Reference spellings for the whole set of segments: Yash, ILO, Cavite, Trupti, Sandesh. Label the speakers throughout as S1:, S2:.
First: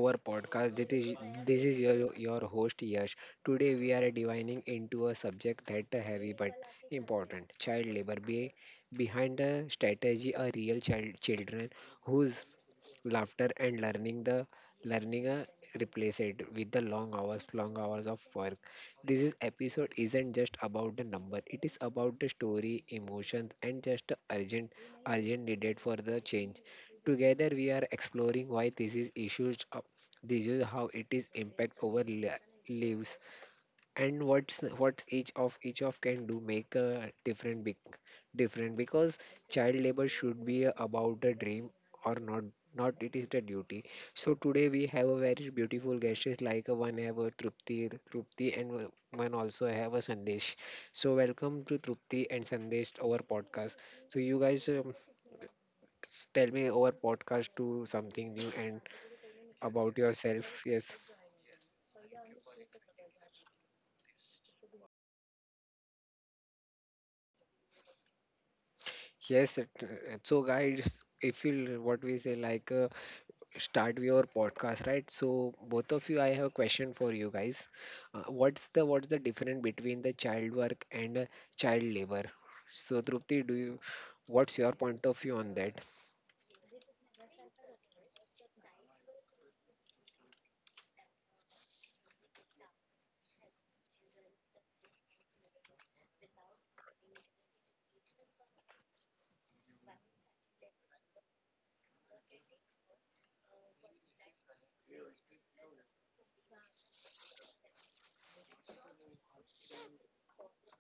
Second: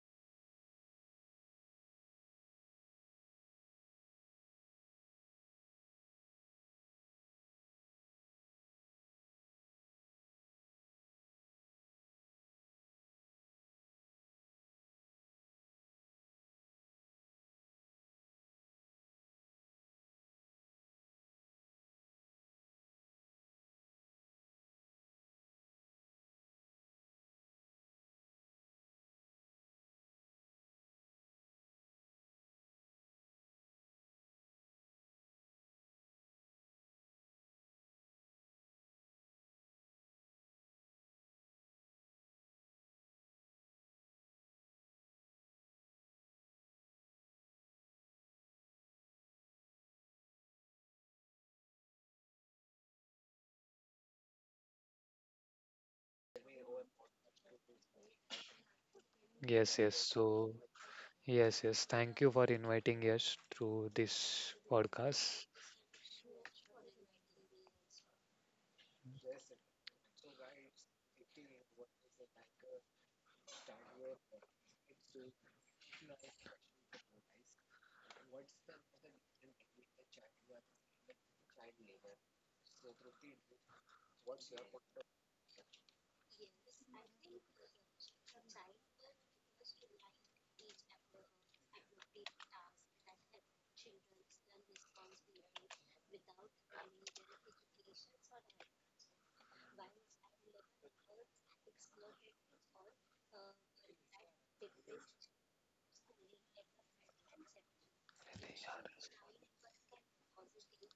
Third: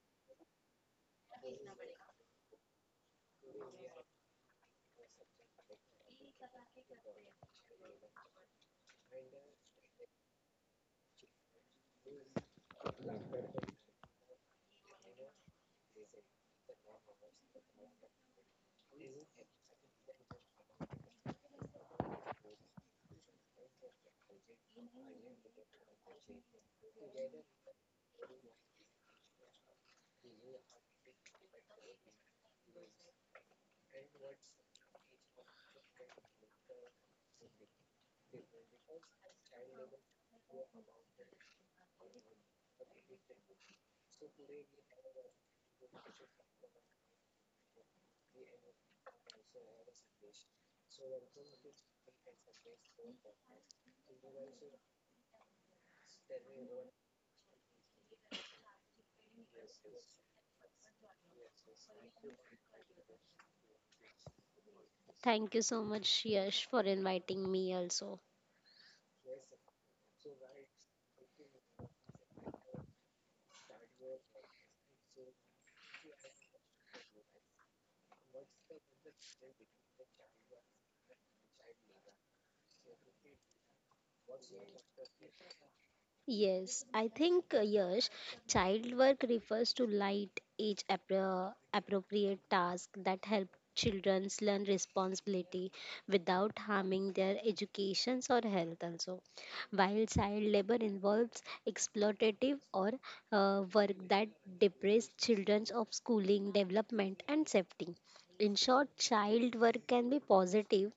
S1: our podcast. This is your host Yash. Today we are divining into a subject that heavy but important: child labor. Behind the strategy are real children whose laughter and learning the learning replace it with the long hours of work. This is episode isn't just about the number, it is about the story, emotions, and just the urgent needed for the change. Together we are exploring why this is issues, this is how it is impact over lives, and what's what each of can do make a different because child labor should be about a dream or not, it is the duty. So today we have a very beautiful guests like a one have a Trupti and one also have a sandesh. So welcome to Trupti and Sandesh our podcast. So you guys, tell me our podcast to something new and
S2: Yes, yes.
S1: about
S2: So,
S1: yourself. Yes,
S2: yes. Thank you for inviting us through this podcast.
S3: Thank you so much, Yash, for inviting me also.
S1: yes so guys if you l- what we say like start your podcast, right? So both of you, I have a question for you guys. What's the difference between the child work and child labor? So Drupti, do you what's your point of view on that?
S3: Yes, I think, Yash, child work refers to light age appropriate tasks that help children learn responsibility without harming their educations or health also. While child labor involves exploitative or work that deprives children of schooling, development and safety. In short, child work can be positive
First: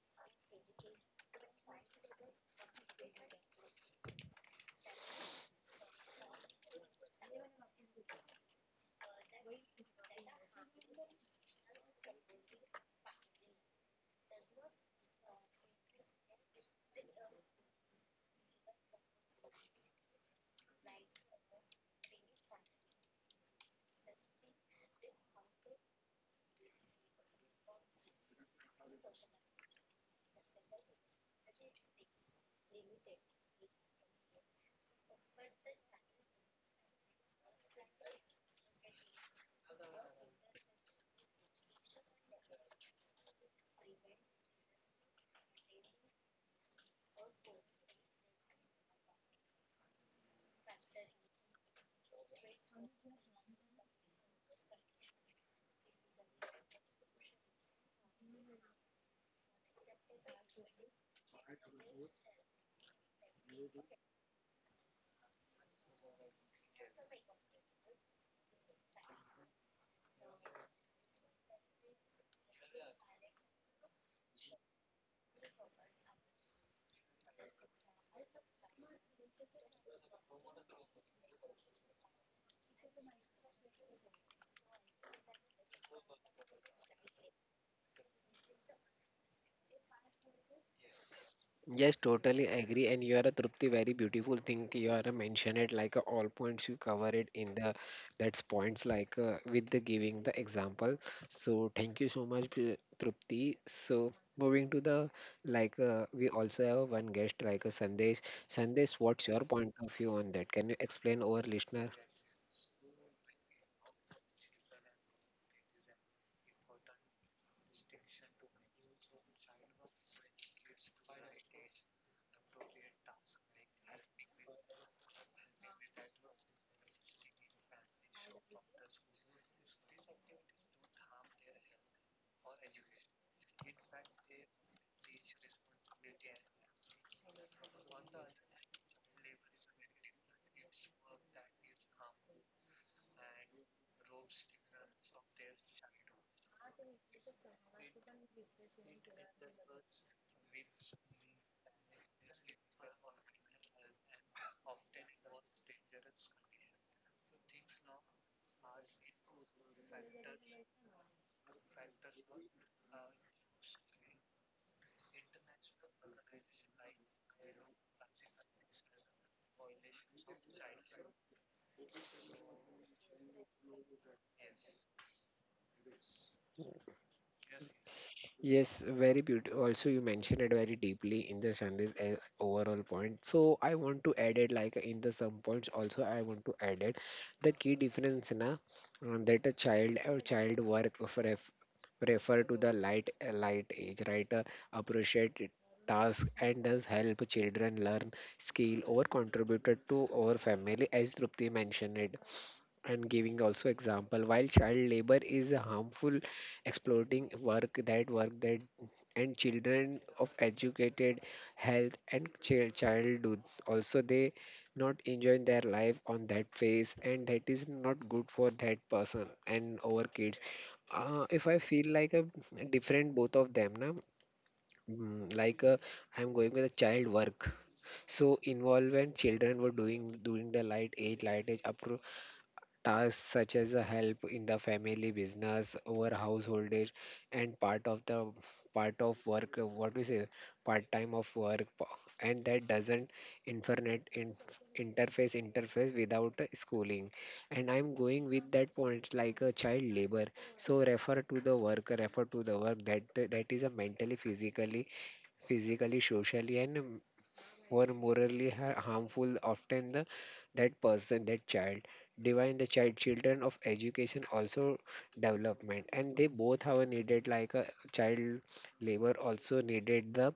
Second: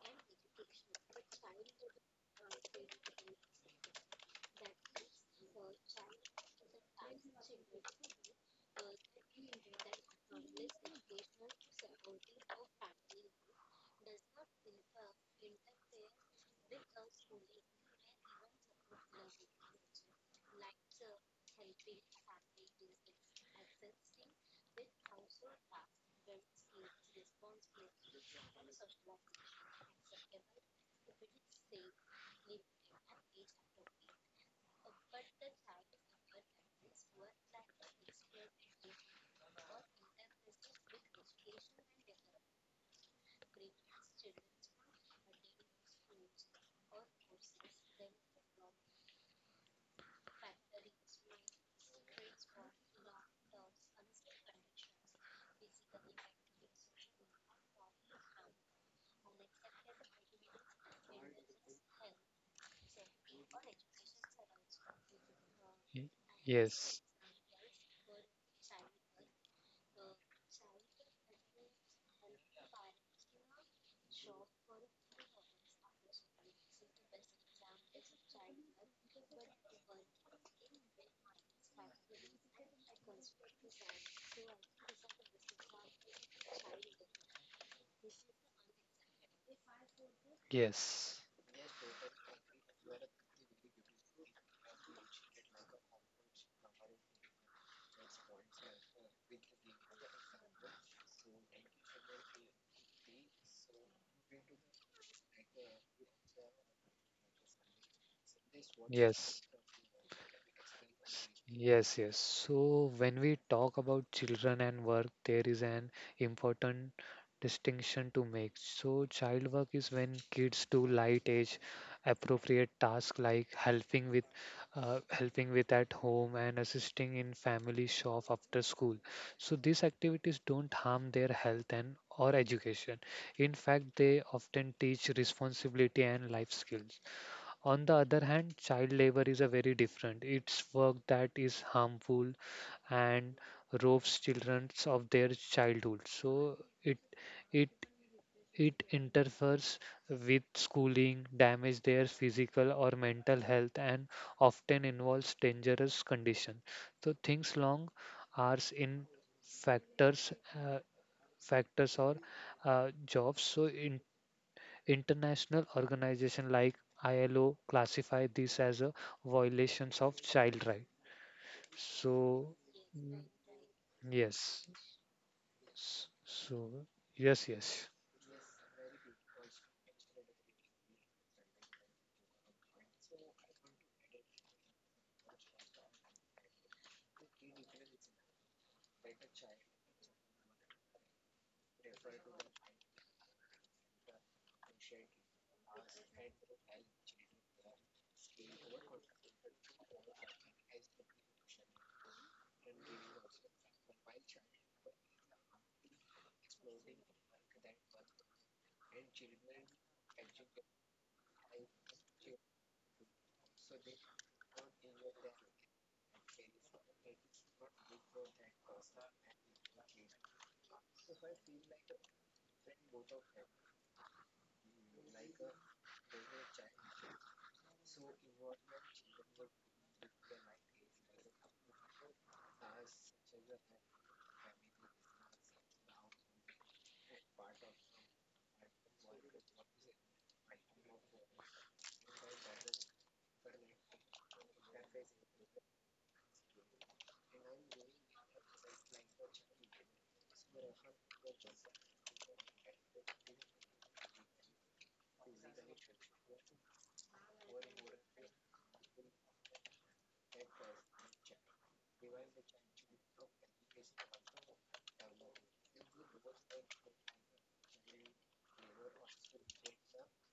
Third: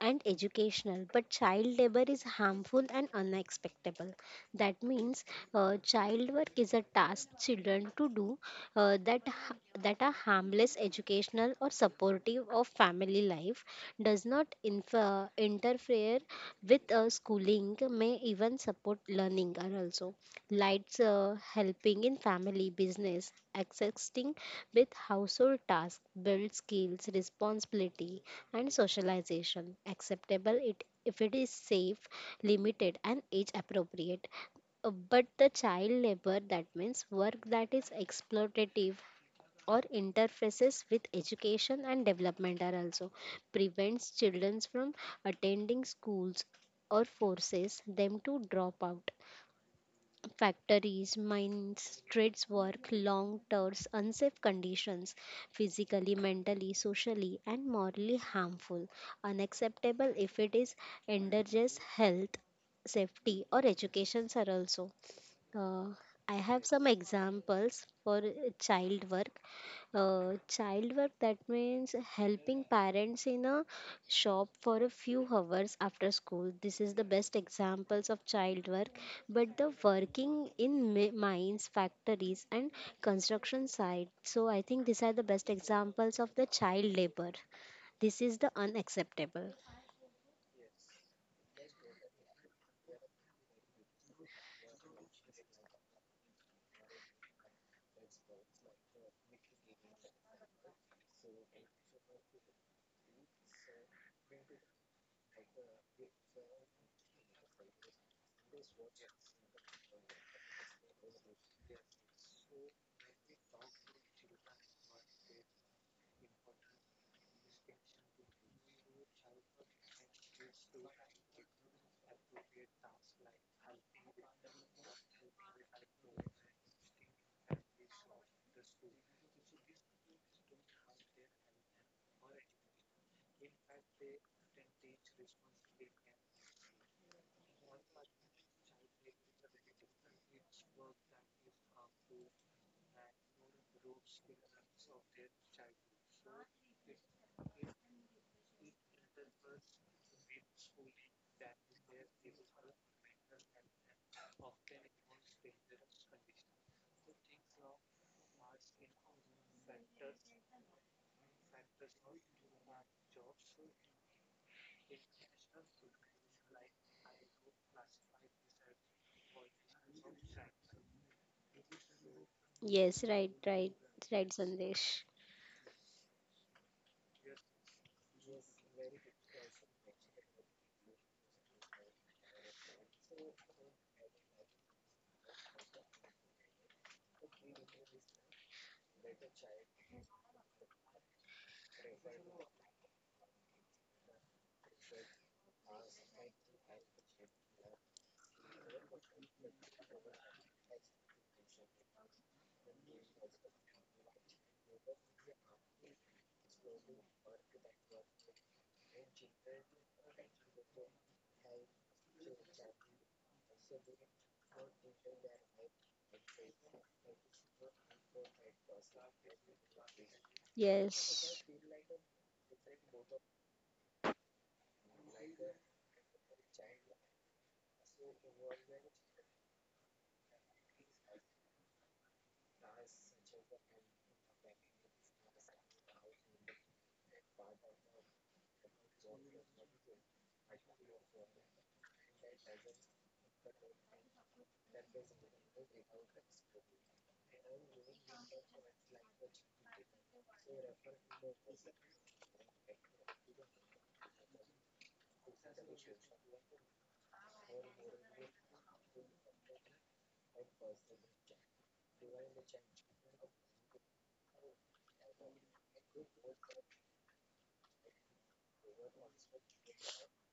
S3: and educational, but child labor is harmful and unacceptable. That means child work is a task children to do uh, that ha- that are harmless, educational or supportive of family life, does not interfere with schooling, may even support learning are also lights, helping in family business, assisting with household tasks, build skills, responsibility and socialization acceptable it if it is safe, limited and age appropriate. But the child labor, that means work that is exploitative or interfaces with education and development, are also prevents children from attending schools or forces them to drop out. Factories, mines, streets work, long hours, unsafe conditions, physically, mentally, socially, and morally harmful, unacceptable if it is endangers health, safety, or education, are also. Uh,
S2: Y-
S3: I have some
S2: Yes,
S3: examples for child work. Child work, that means helping parents in a shop for a few hours after school. This is the best examples of child work. But the working in mines, factories, and construction sites. So I think these are the best examples of the child labor. This is the unacceptable.
S2: yes.
S1: Yes, totally agree. And you are a Trupti, very beautiful thing. You are a mention it like a all points. You cover it in the that's points like with the giving the example. So thank you so much, Trupti. So moving to the like we also have one guest like a Sandesh. Sandesh,
S2: Yes.
S1: what's
S2: S-
S1: your point of view on that? Can you explain our listener?
S2: Yes. So when we talk about children and work, there is an important distinction to make. So child work is when kids do light age appropriate tasks like helping with at home and assisting in family shop after school. So these activities don't harm their health and or education. In fact, they often teach responsibility and life skills. On the other hand, child labor is a very different. It's work that is harmful and robs children of their childhood. So it it interferes with schooling, damage their physical or mental health, and often involves dangerous condition. So things long hours in factors uh, factors or jobs. So in International organizations like ILO classify this as a violations of child rights. So,
S3: Yes,
S2: mm,
S3: right,
S2: yes.
S3: Sandesh.
S2: S- So, yes, yes,
S1: Yes, very beautiful. Also, you mentioned it very deeply in the Shandi's overall point. So, I want to add it like in the some points. Also, I want to add it the key difference na that a child or child work refer to the light age, right? Appreciate it task and does help children learn skill or contributed to our family as Trupti mentioned it and giving also example while child labor is a harmful exploiting work that and children of educated health and childhood. Also they not enjoying their life on that phase, and that is not good for that person and our kids.
S3: Yes.
S1: If I feel like a different both of them, na, mm, like I'm going with a child work. So involvement children were doing during the light age up to tasks such as a help in the family business or householdage and part of work, what we say part time of work, and that doesn't internet in, interface interface without schooling. And I'm going with that point like a child labor. So refer to the work that is a mentally physically, socially, and were morally harmful, often the that person, that child. Divine the child, children of education also development, and they both have needed like a child labor also needed the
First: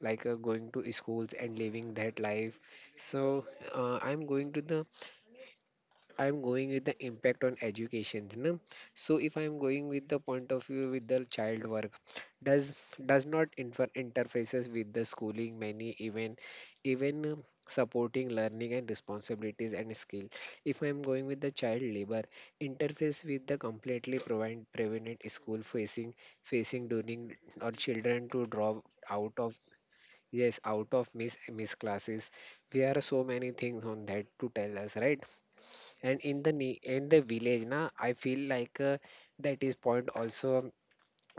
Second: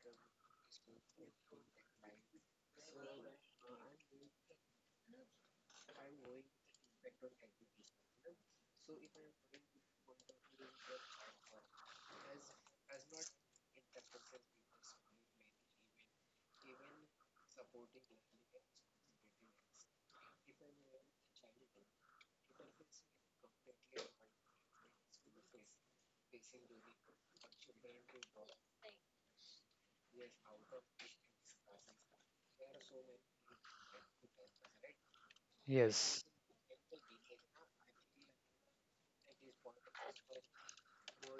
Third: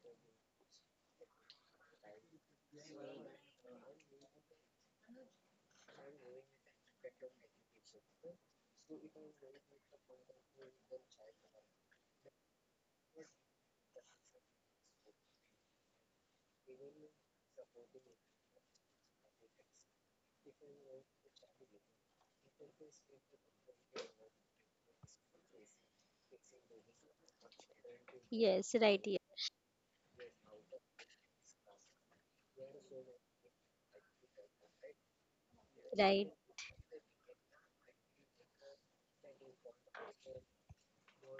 S1: like going to schools and living that life. So uh, I'm going to the I'm going with the impact on education. No? So if I'm going with the point of view with the child work, does does not infer interfaces with the schooling, many even supporting learning and responsibilities and skill. If I'm going with the child labor, interface with the completely prevented school facing during or children to
S3: Yes,
S1: drop
S3: right.
S1: out of, yes, out of miss classes. There are so many things on that to tell us, right?
S3: Yeah.
S1: And
S2: yes,
S3: Right.
S1: in the in the village na I feel like that is point also.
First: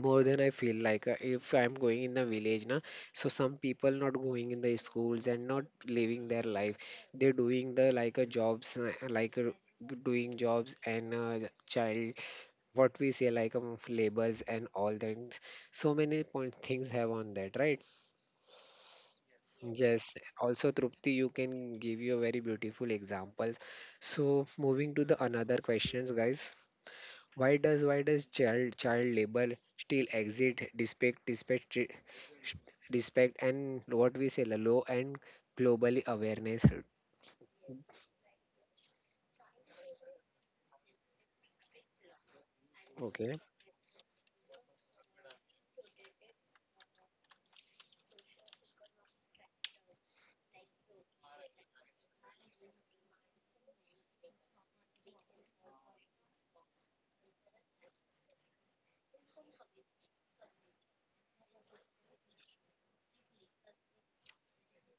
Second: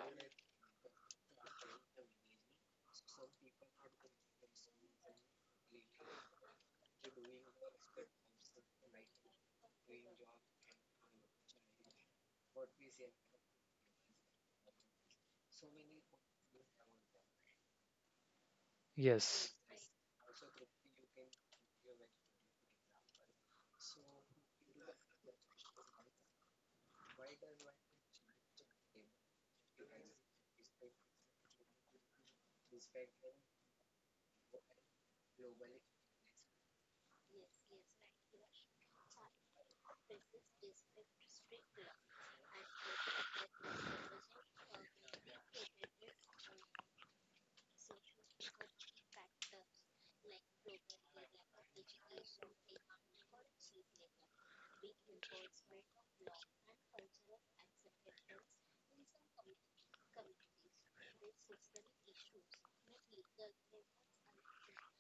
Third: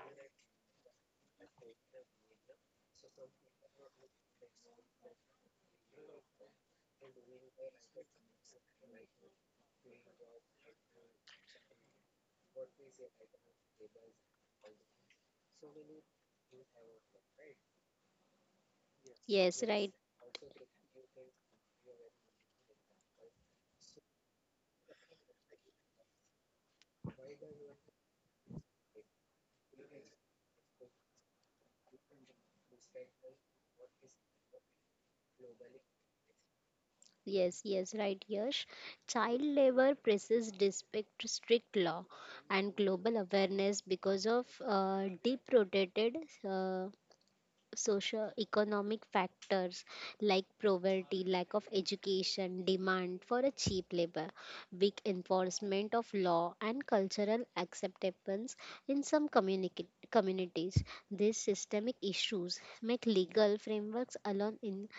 S1: More than I feel like if I'm going in the village, na so some people not going in the schools and not living their life. They're doing the like jobs, like uh, doing jobs and child what we say like labors and all that. So many point things have on that, right?
S2: yes,
S3: Yes, right.
S1: Yes, also Trupti, you can give you a very beautiful examples. So moving to the another questions, guys. Why does child labor still exist despite and what we say the low and globally awareness?
S3: Yes, yes, right, Yash. Child labor presses respect strict law and global
S1: Okay.
S3: awareness because of deep-rooted uh, socio-economic factors like poverty, lack of education, demand for a cheap labor, weak enforcement of law, and cultural acceptance in some communities. These systemic issues make legal frameworks alone in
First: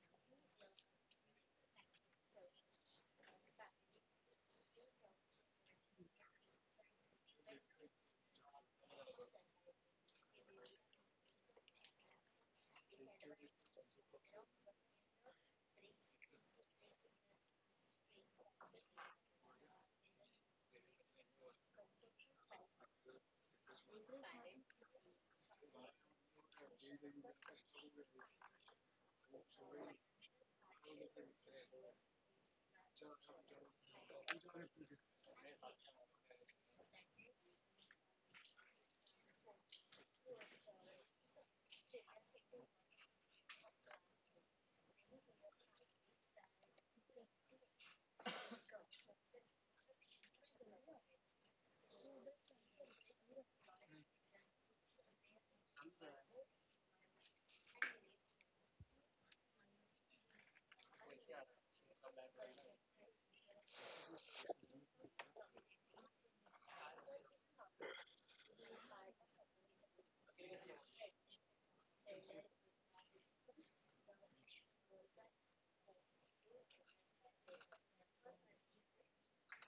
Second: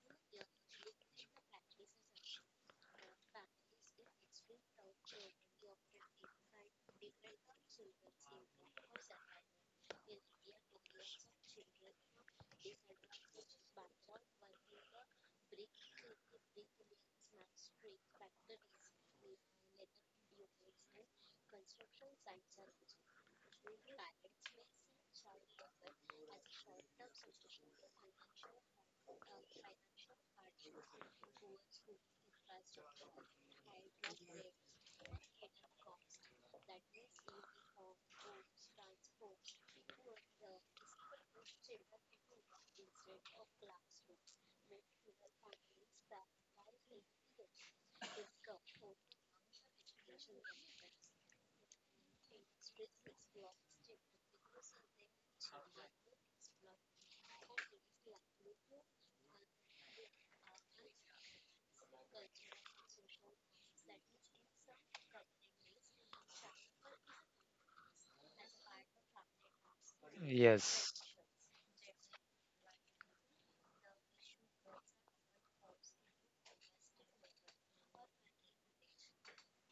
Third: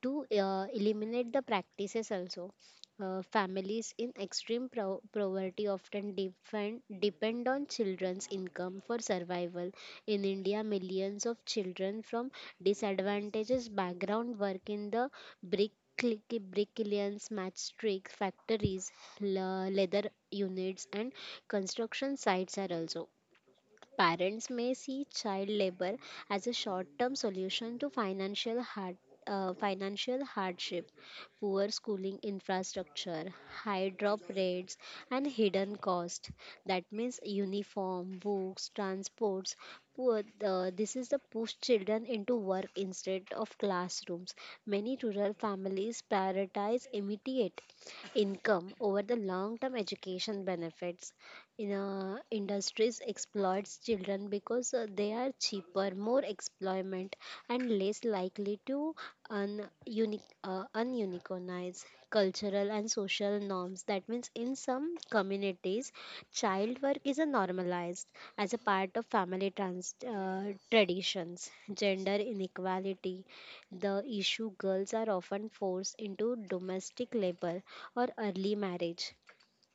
S3: to eliminate the practices also. Families in extreme poverty often depend on children's income for survival. In India, millions of children from disadvantaged background work in the brick bricklayers, matchstick factories, leather units, and construction sites are also. Parents may see child labor as a short-term solution to financial hardship, poor schooling infrastructure, high drop rates, and hidden cost. That means uniform, books, transports. Poor, this is the push children into work instead of classrooms. Many rural families prioritize immediate income over the long term education benefits in industries exploits children because they are cheaper, more employment and less likely to ununicornize cultural and social norms. That means in some communities child work is a normalized as a part of
S2: yes, yes,
S3: traditions. Gender inequality, the issue girls are often forced into domestic labor or early marriage.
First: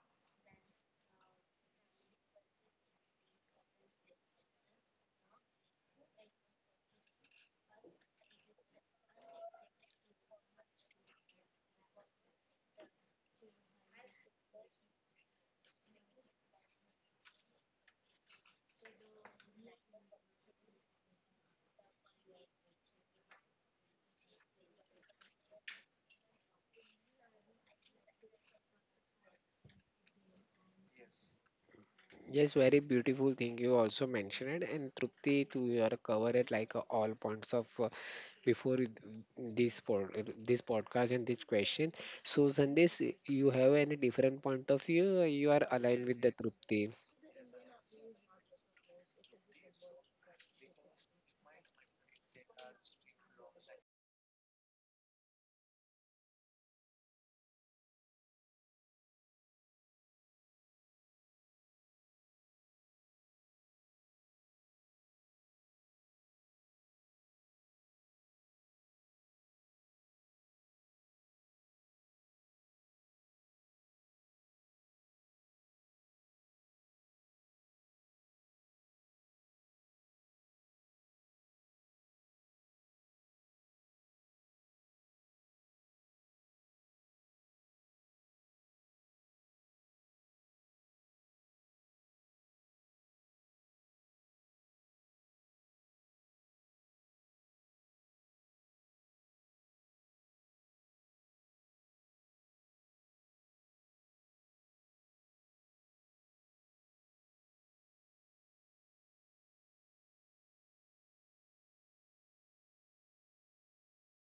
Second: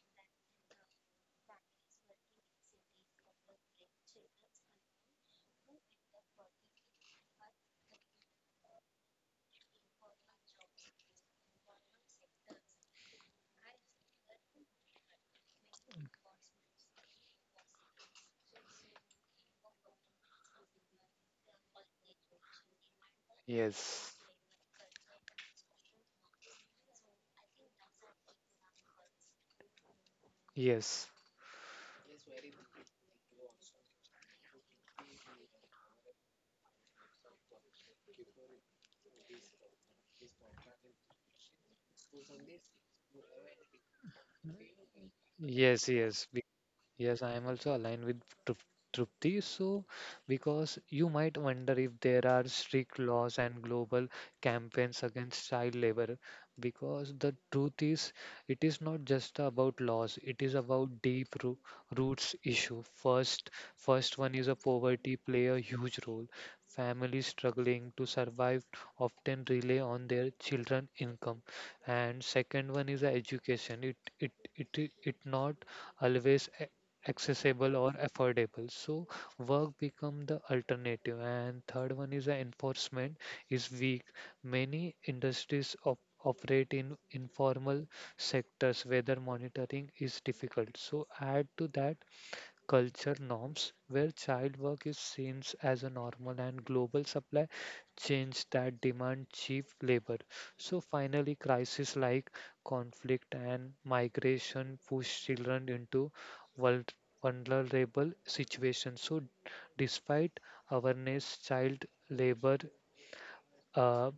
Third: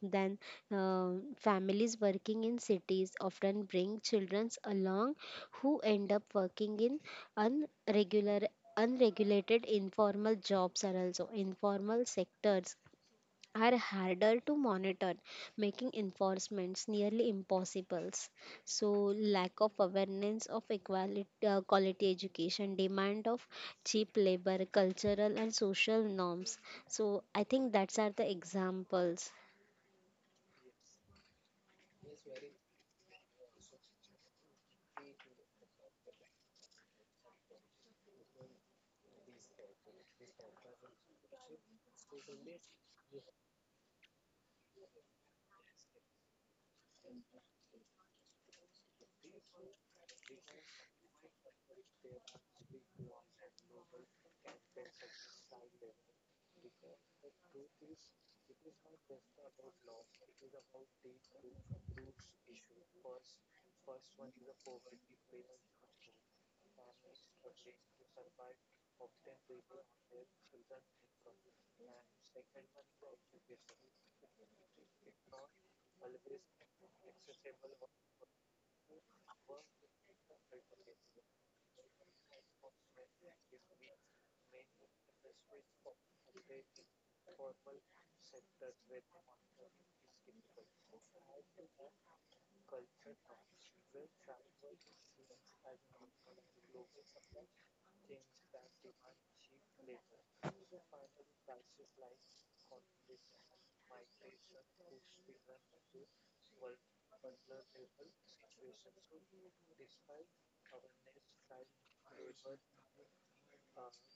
S3: Then, uh, families working in cities often bring children along who end up working in unregular unregulated informal jobs are also. Informal sectors are harder to monitor, making enforcements nearly impossible. So, lack of awareness of equality, quality education, demand of cheap labor, cultural and social norms. So, I think that's are the examples.
S1: Yes, very beautiful thing you also mentioned, and Trupti, to your cover it like all points of before it- this podcast and this question. So Sandesh, you have any different point of view? Or you are
S2: yes,
S1: aligned, yes, with the, yes,
S2: yes.
S1: Trupti.
S2: Yes, I am also aligned with Trup- Trupti. So, because you might wonder if there are strict laws and global campaigns against child labor, because the truth is, it is not just about laws, it is about roots issue. First one is a poverty play a huge role. Families struggling to survive often rely on their children income. And second one is a education. It not always accessible or affordable, so work become the alternative. And third one is the enforcement is weak, many industries operate in informal sectors where monitoring is difficult. So add to that culture norms where child work is seen as a normal and global supply change that demand cheap labor. So finally, crises like conflict and migration push children into vul- vulnerable situations. So despite awareness, child labor uh,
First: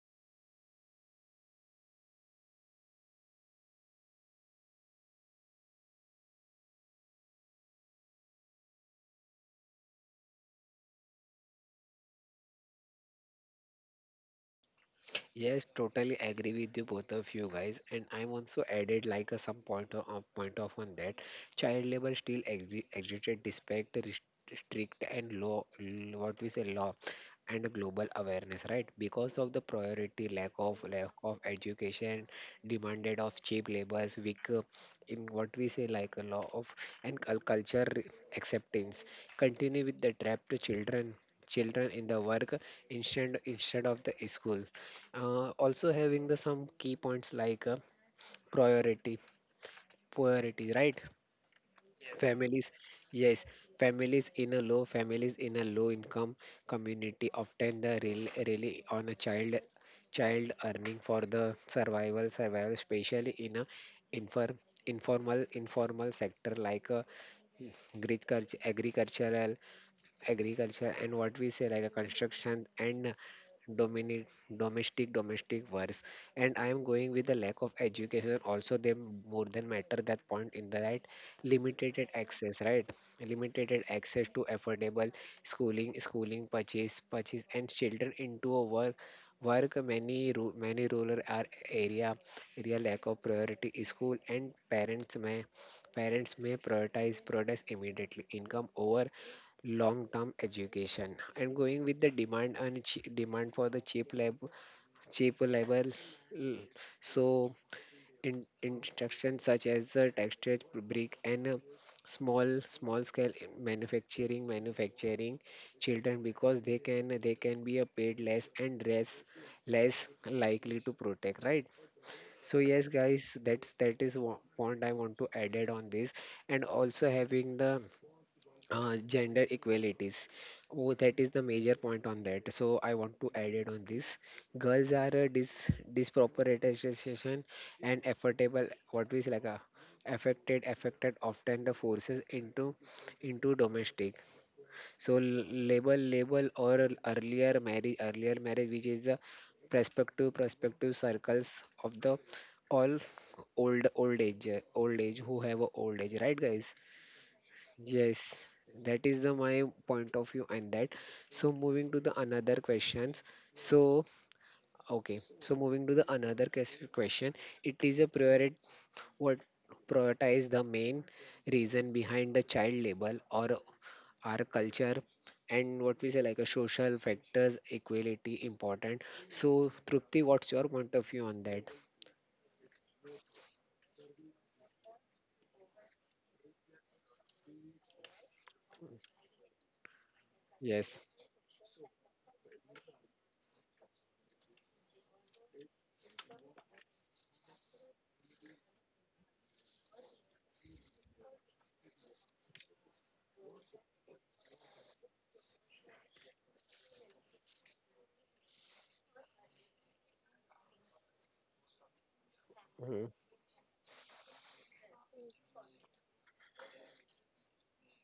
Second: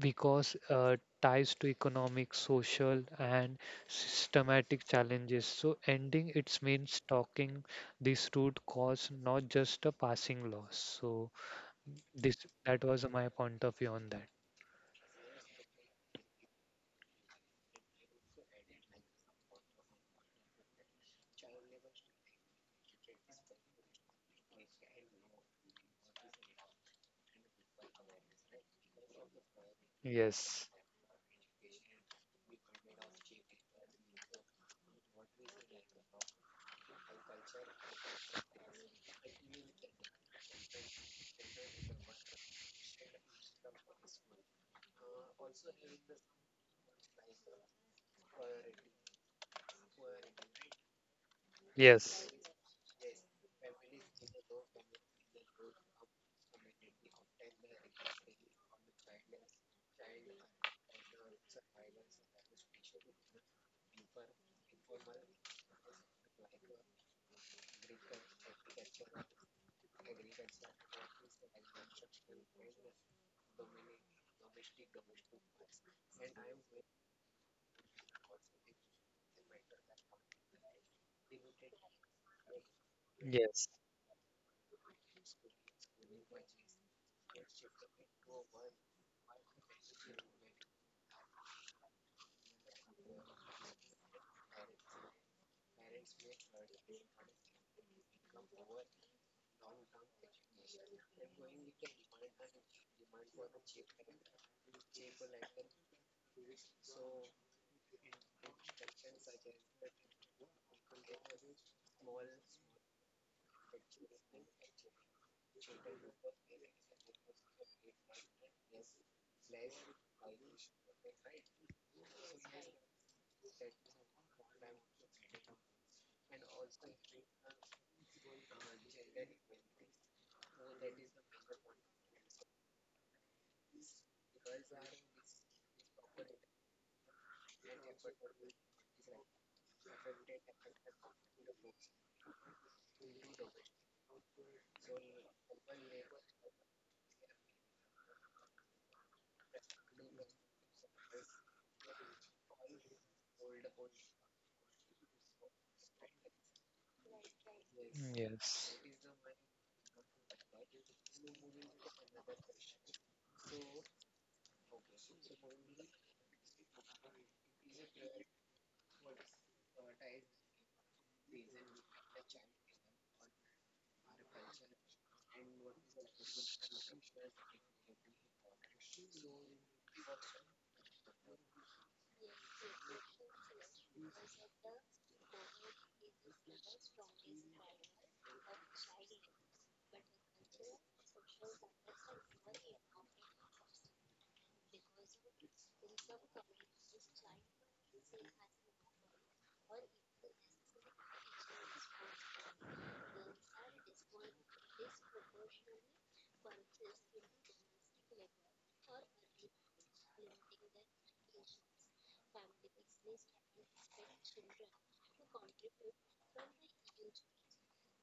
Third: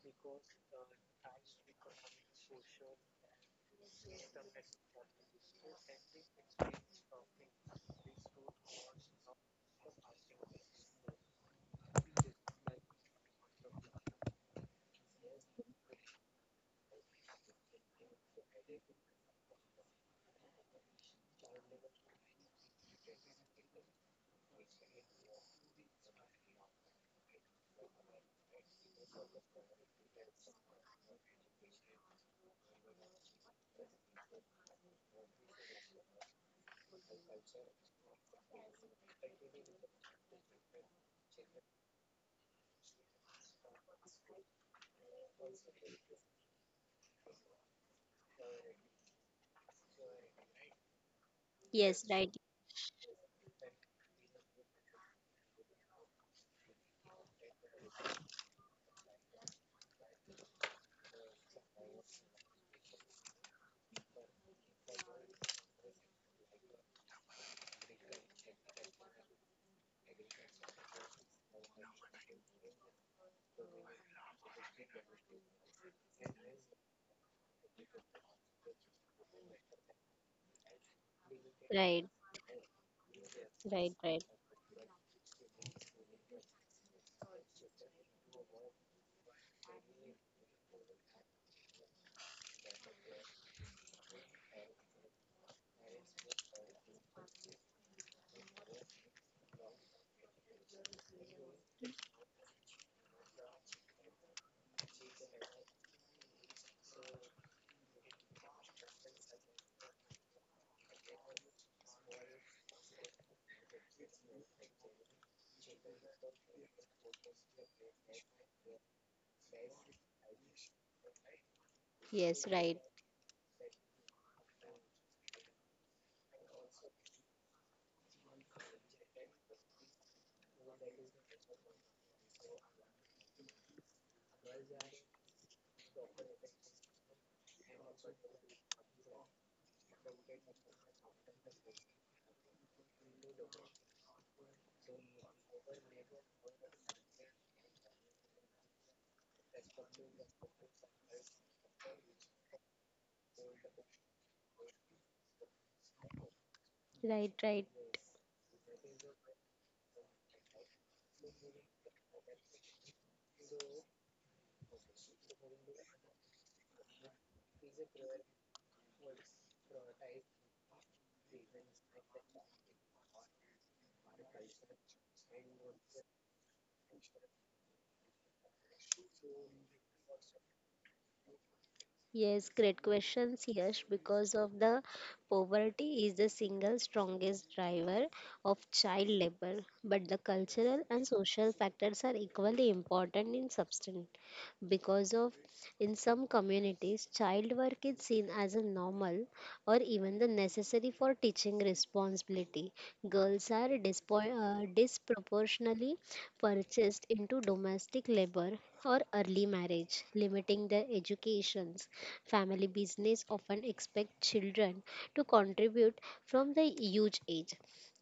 S2: because ties to economic, social, and systematic challenges. So ending it means talking this root cause, not just a passing loss. So this that was my point of view on that.
S1: Yes, totally agree with you both of you guys, and I'm also added like a some point point of on that. Child labor still existed despite the strict and law, what we say, law and global awareness, right? Because of the priority, lack
S2: Yes.
S1: of lack of education, demanded of cheap labors, weak, in what we say like a law of, and culture acceptance continue with the trap to children in the work instead of the school. Also having the some key points like priority priority, right?
S3: Yes,
S2: Yes.
S1: Families, yes, families in a low income community often the really, really on a child earning for the survival, especially in a inform, informal sector like a agriculture, agricultural, agriculture, and what we say like a construction and domini- domestic wars. And I am going with the lack of education also. They more than matter that point in the, right? Limited
S3: right,
S1: access, right,
S2: Yes.
S1: limited
S3: right.
S1: access to affordable schooling purchase and children into a work. Many many rural area lack of priority school, and parents may prioritize products immediately income over long term education. And going with the demand and demand for the cheap level. mm, so instructions such as the texture brick and small scale manufacturing children because they can be a paid less and less likely to protect, right?
S3: Yes,
S1: So yes guys, that is what point I want to added on this. And also having the gender equalities. Oh, that is the major point on that. So I want to add it on this. Girls are a disproportionate and affordable. What we say like a affected often the forces into domestic. So label or earlier marriage, which is the prospective circles of the all old old age old age who have a old age, right guys?
S3: right.
S1: Yes,
S2: Yes.
S1: that is the my point of view on that. So moving to the another questions. So okay, so moving to the another question. It is a priority, what prioritize the main reason behind the child label or our culture and what we say like a social factors equality important. So Trupti, what's your point of view on that?
S3: Yes, great questions, Yash. Because of the poverty is the single strongest driver of child labor, but the cultural
S1: Yes.
S3: and social factors are equally important in substance. Because of in some communities, child work is seen as a normal or even the necessary for teaching responsibility. Girls are disproportionately purchased into domestic labor or early marriage, limiting their educations. Family
S1: Mm-hmm.
S3: business often expect children to contribute from the huge age.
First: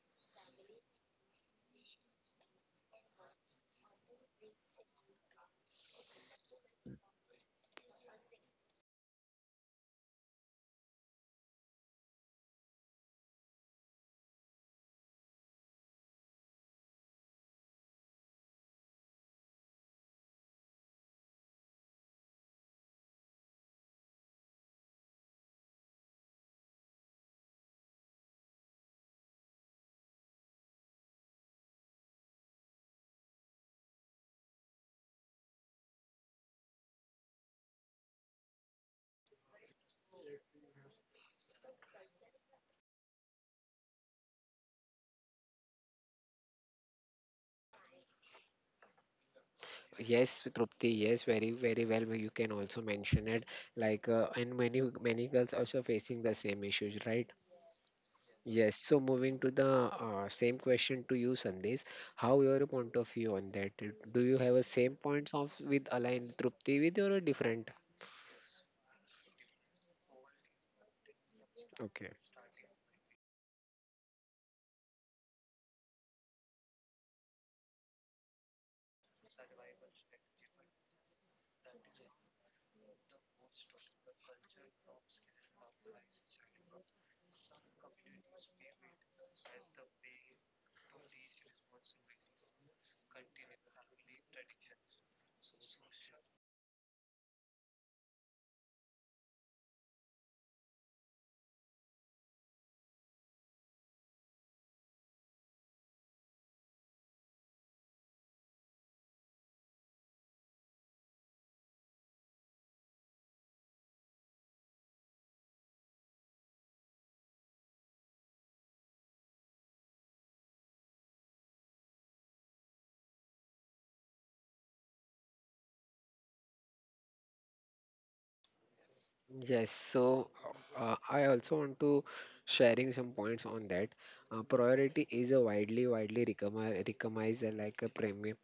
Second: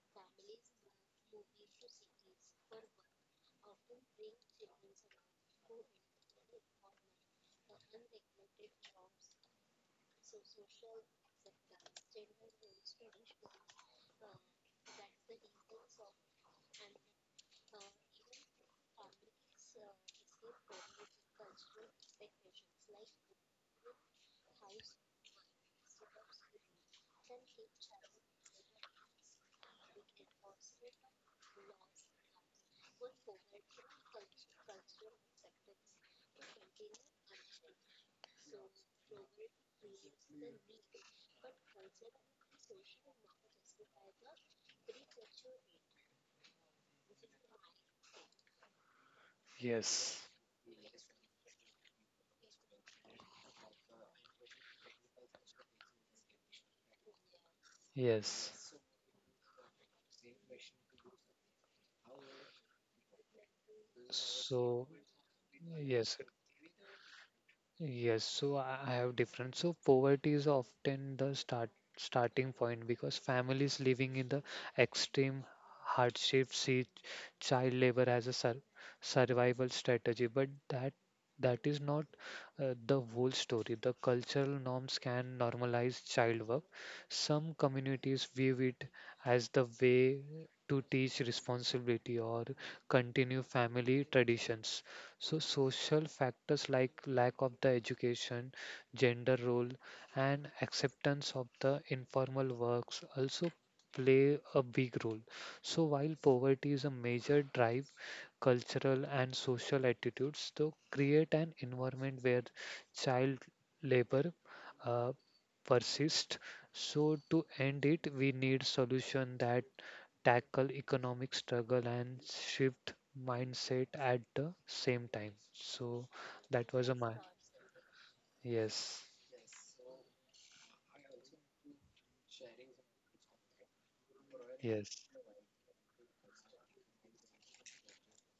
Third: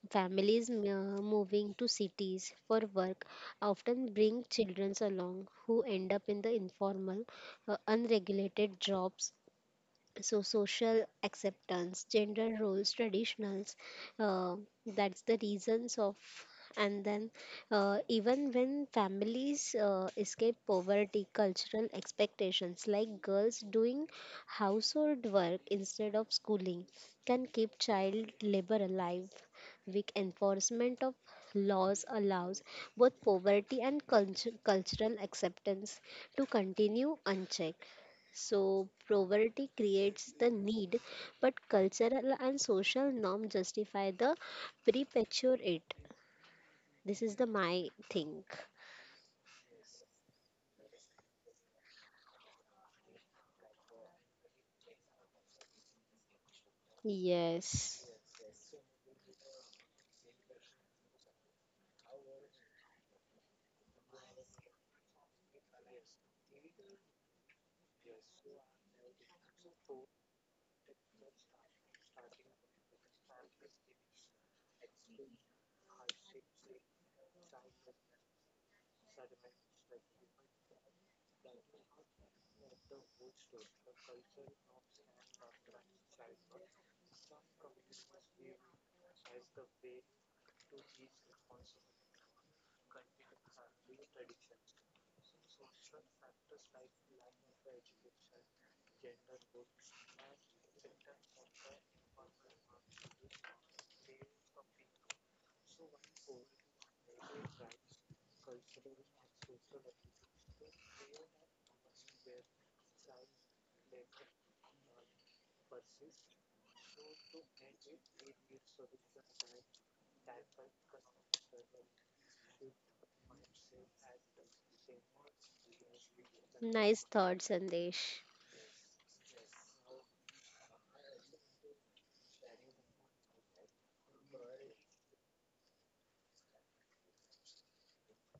S3: Families moving to cities for work often bring children along who end up in the informal, unregulated jobs. So social acceptance, gender roles, traditionals, uh, that's the reasons of, and then even when families escape poverty, cultural expectations like girls doing household work instead of schooling can keep child labor alive. Weak enforcement of laws allows both poverty and cultural acceptance to continue unchecked. So, poverty creates the need, but cultural and social norm justify the perpetuate it. This is the my thing.
S2: Yes.
S1: Yes, Trupti, yes, very, very well. You can also mention it. Like, and many, many girls also facing the same issues, right?
S3: Yes.
S2: Yes.
S1: Yes. So moving to the same question to you, Sandesh. How your point of view on that? Do you have a
S2: So
S1: same points of with
S2: yes.
S1: aligned Trupti with or a different?
S2: Yes, so I have different. So poverty is often the
S1: Okay.
S2: starting point because families living in the extreme hardship see child labor as a survival strategy, but that that is not the whole story. The cultural norms can normalize child work. Some communities view it as the way to teach responsibility or continue family traditions. So social factors like lack of the education, gender role, and acceptance of the informal works also play a big role. So while poverty is a major drive, cultural and social attitudes to create an environment where child labor uh, persists. So to end it, we need solution that tackle economic struggle and shift mindset at the same time. So that was a
S3: Nice
S2: my
S3: thought, Sandesh.
S2: yes,
S1: Yes, so I also want to sharing some points on that. Priority
S2: yes,
S1: is a widely recognized, like a premium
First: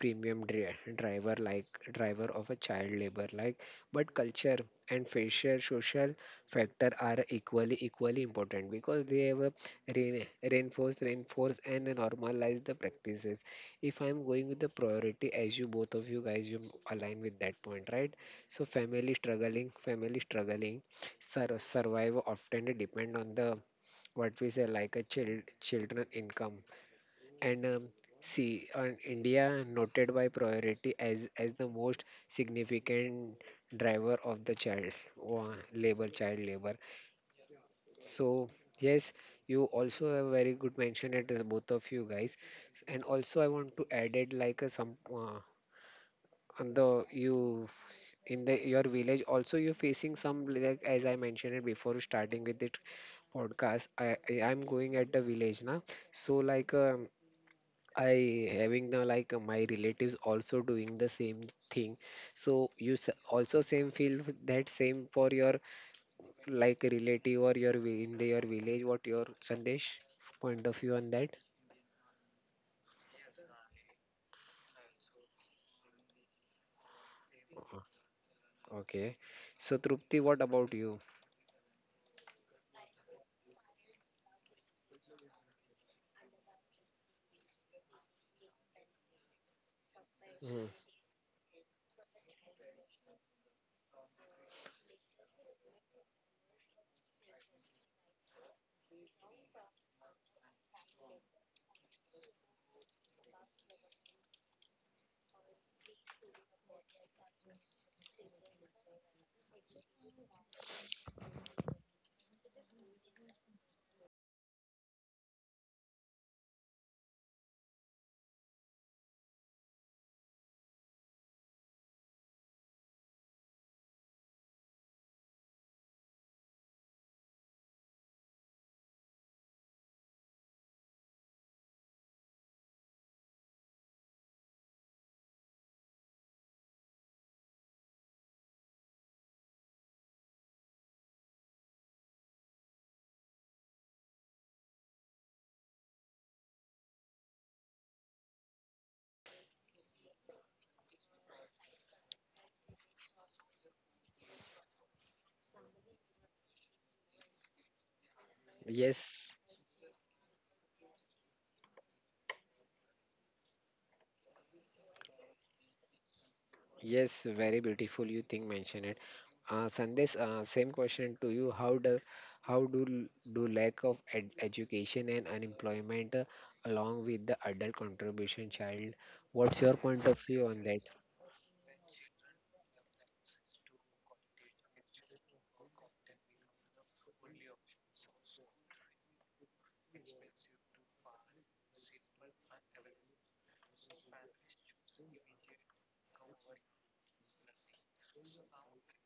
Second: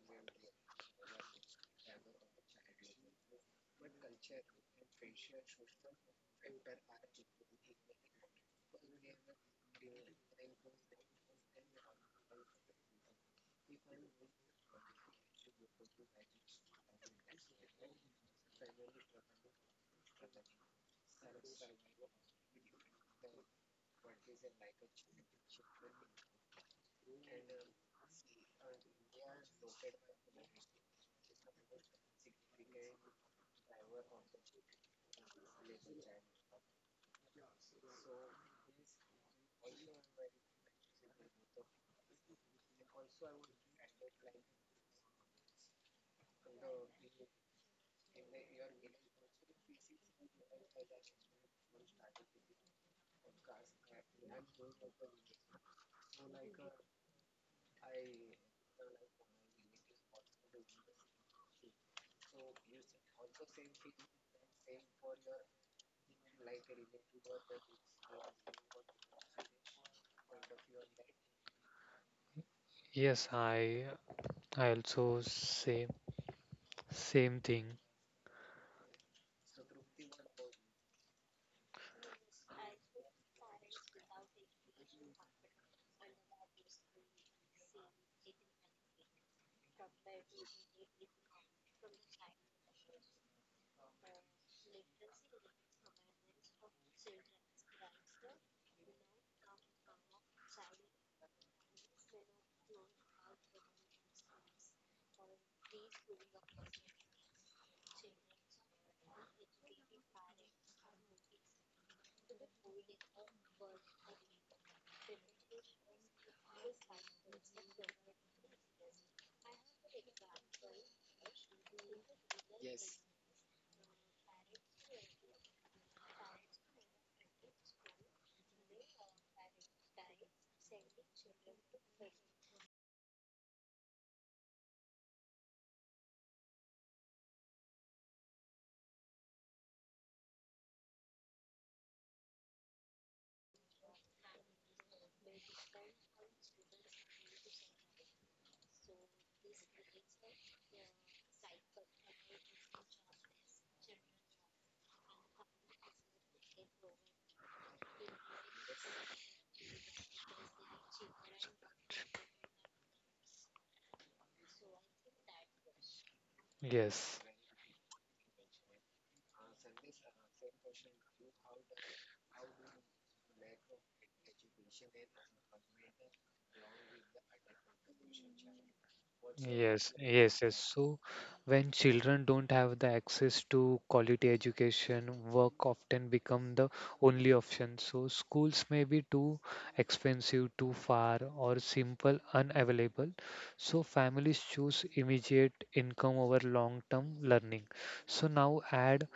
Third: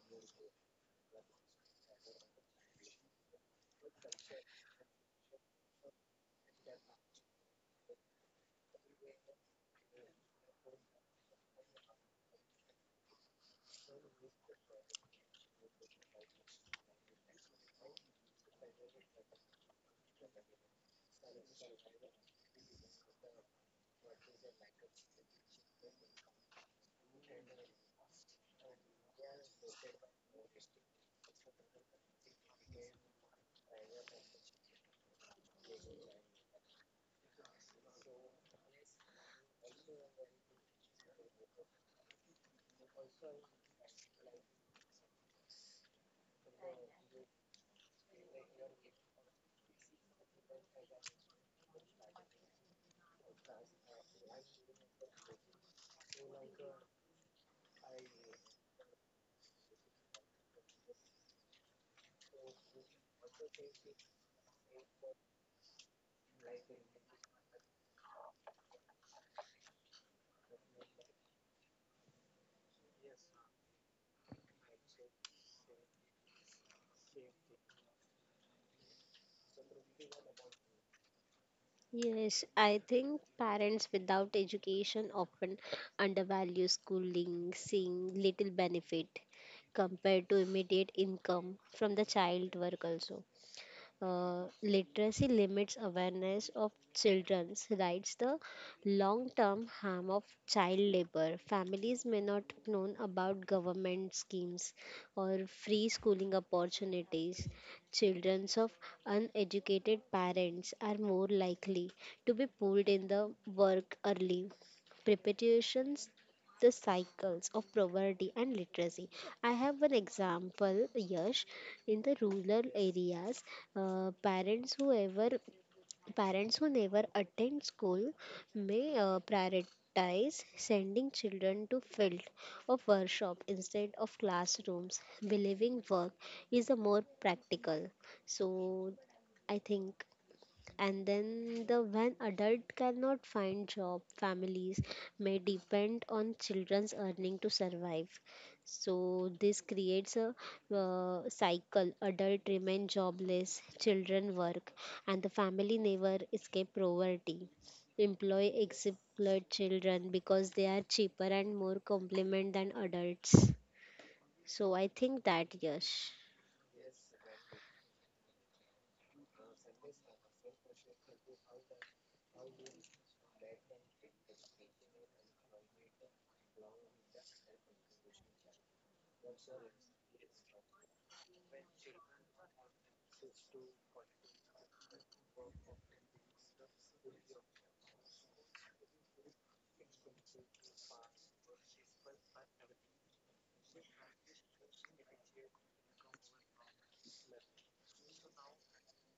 S1: premium driver, like driver of a child labor, like, but culture and facial social factor are equally important because they have a reinforce and normalize the practices. If I'm going with the priority, as you both of you guys you align with that point, right? So family struggling, survival often depend on the what we say like a children income. And see, on India noted by priority as the most significant driver of the child labor. So yes, you also have very good mention it, is both of you guys. And also I want to add it like a some on the you in the your village also you're facing some like as I mentioned it before starting with this podcast, I'm going at the village now. So like I having the like my relatives also doing the same thing. So you also same feel that same for your like relative or your your village, what your sandesh point of view on that?
S2: yes. I I also say same thing.
S1: Uh, okay, so trupti what about you?
S3: Yes, I think parents without education often undervalue schooling, seeing little benefit compared to
S1: Mhm.
S3: immediate income from the child work also. Literacy limits awareness of children's rights, the long term harm of child labor. Families may not know about government schemes or free schooling opportunities. Children of uneducated parents are more likely to be pulled in the work early. Preparations the cycles of poverty and literacy. I have an example, Yash. In the rural areas, uh, parents who ever parents who never attend school may prioritize sending children to field or workshop instead of classrooms, believing work is a more practical. So I think, and then the when adult cannot find job, families may depend on children's earning to survive. So this creates a cycle, adult remain jobless, children work, and the family never escape poverty. Employ
S1: Yes.
S3: exploit children because they are cheaper and more complement than adults. So I think that. Yes.
S2: Yes,
S1: Yes, very beautiful. You think mention it. Sandesh, same question to you. How do lack of ed education and unemployment along with the adult contribution child? What's your point of view
S2: Yes.
S1: on that?
S2: So when children don't have the access to quality education, work often become the only option. So schools may be too expensive, too far, or simple unavailable. So families choose immediate income over long-term learning. So now add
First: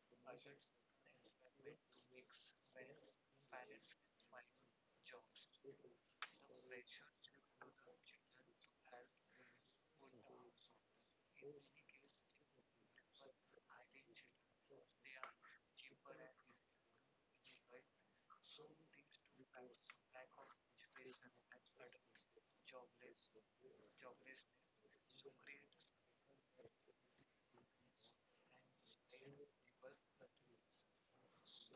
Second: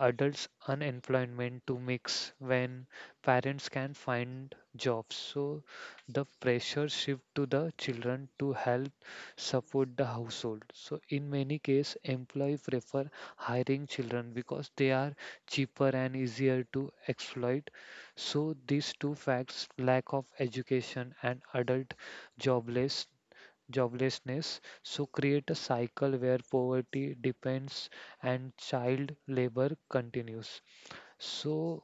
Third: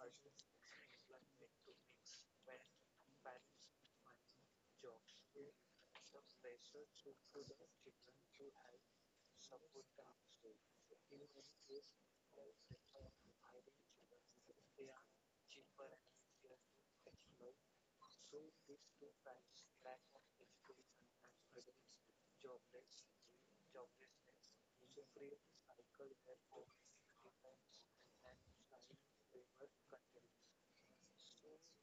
S2: adults unemployment to mix when parents can find jobs, so the pressure shift to the children to help support the household. So in many cases employee prefer hiring children because they are cheaper and easier to exploit. So these two facts lack of education and adult jobless joblessness, so create a cycle where poverty depends and child labor continues. So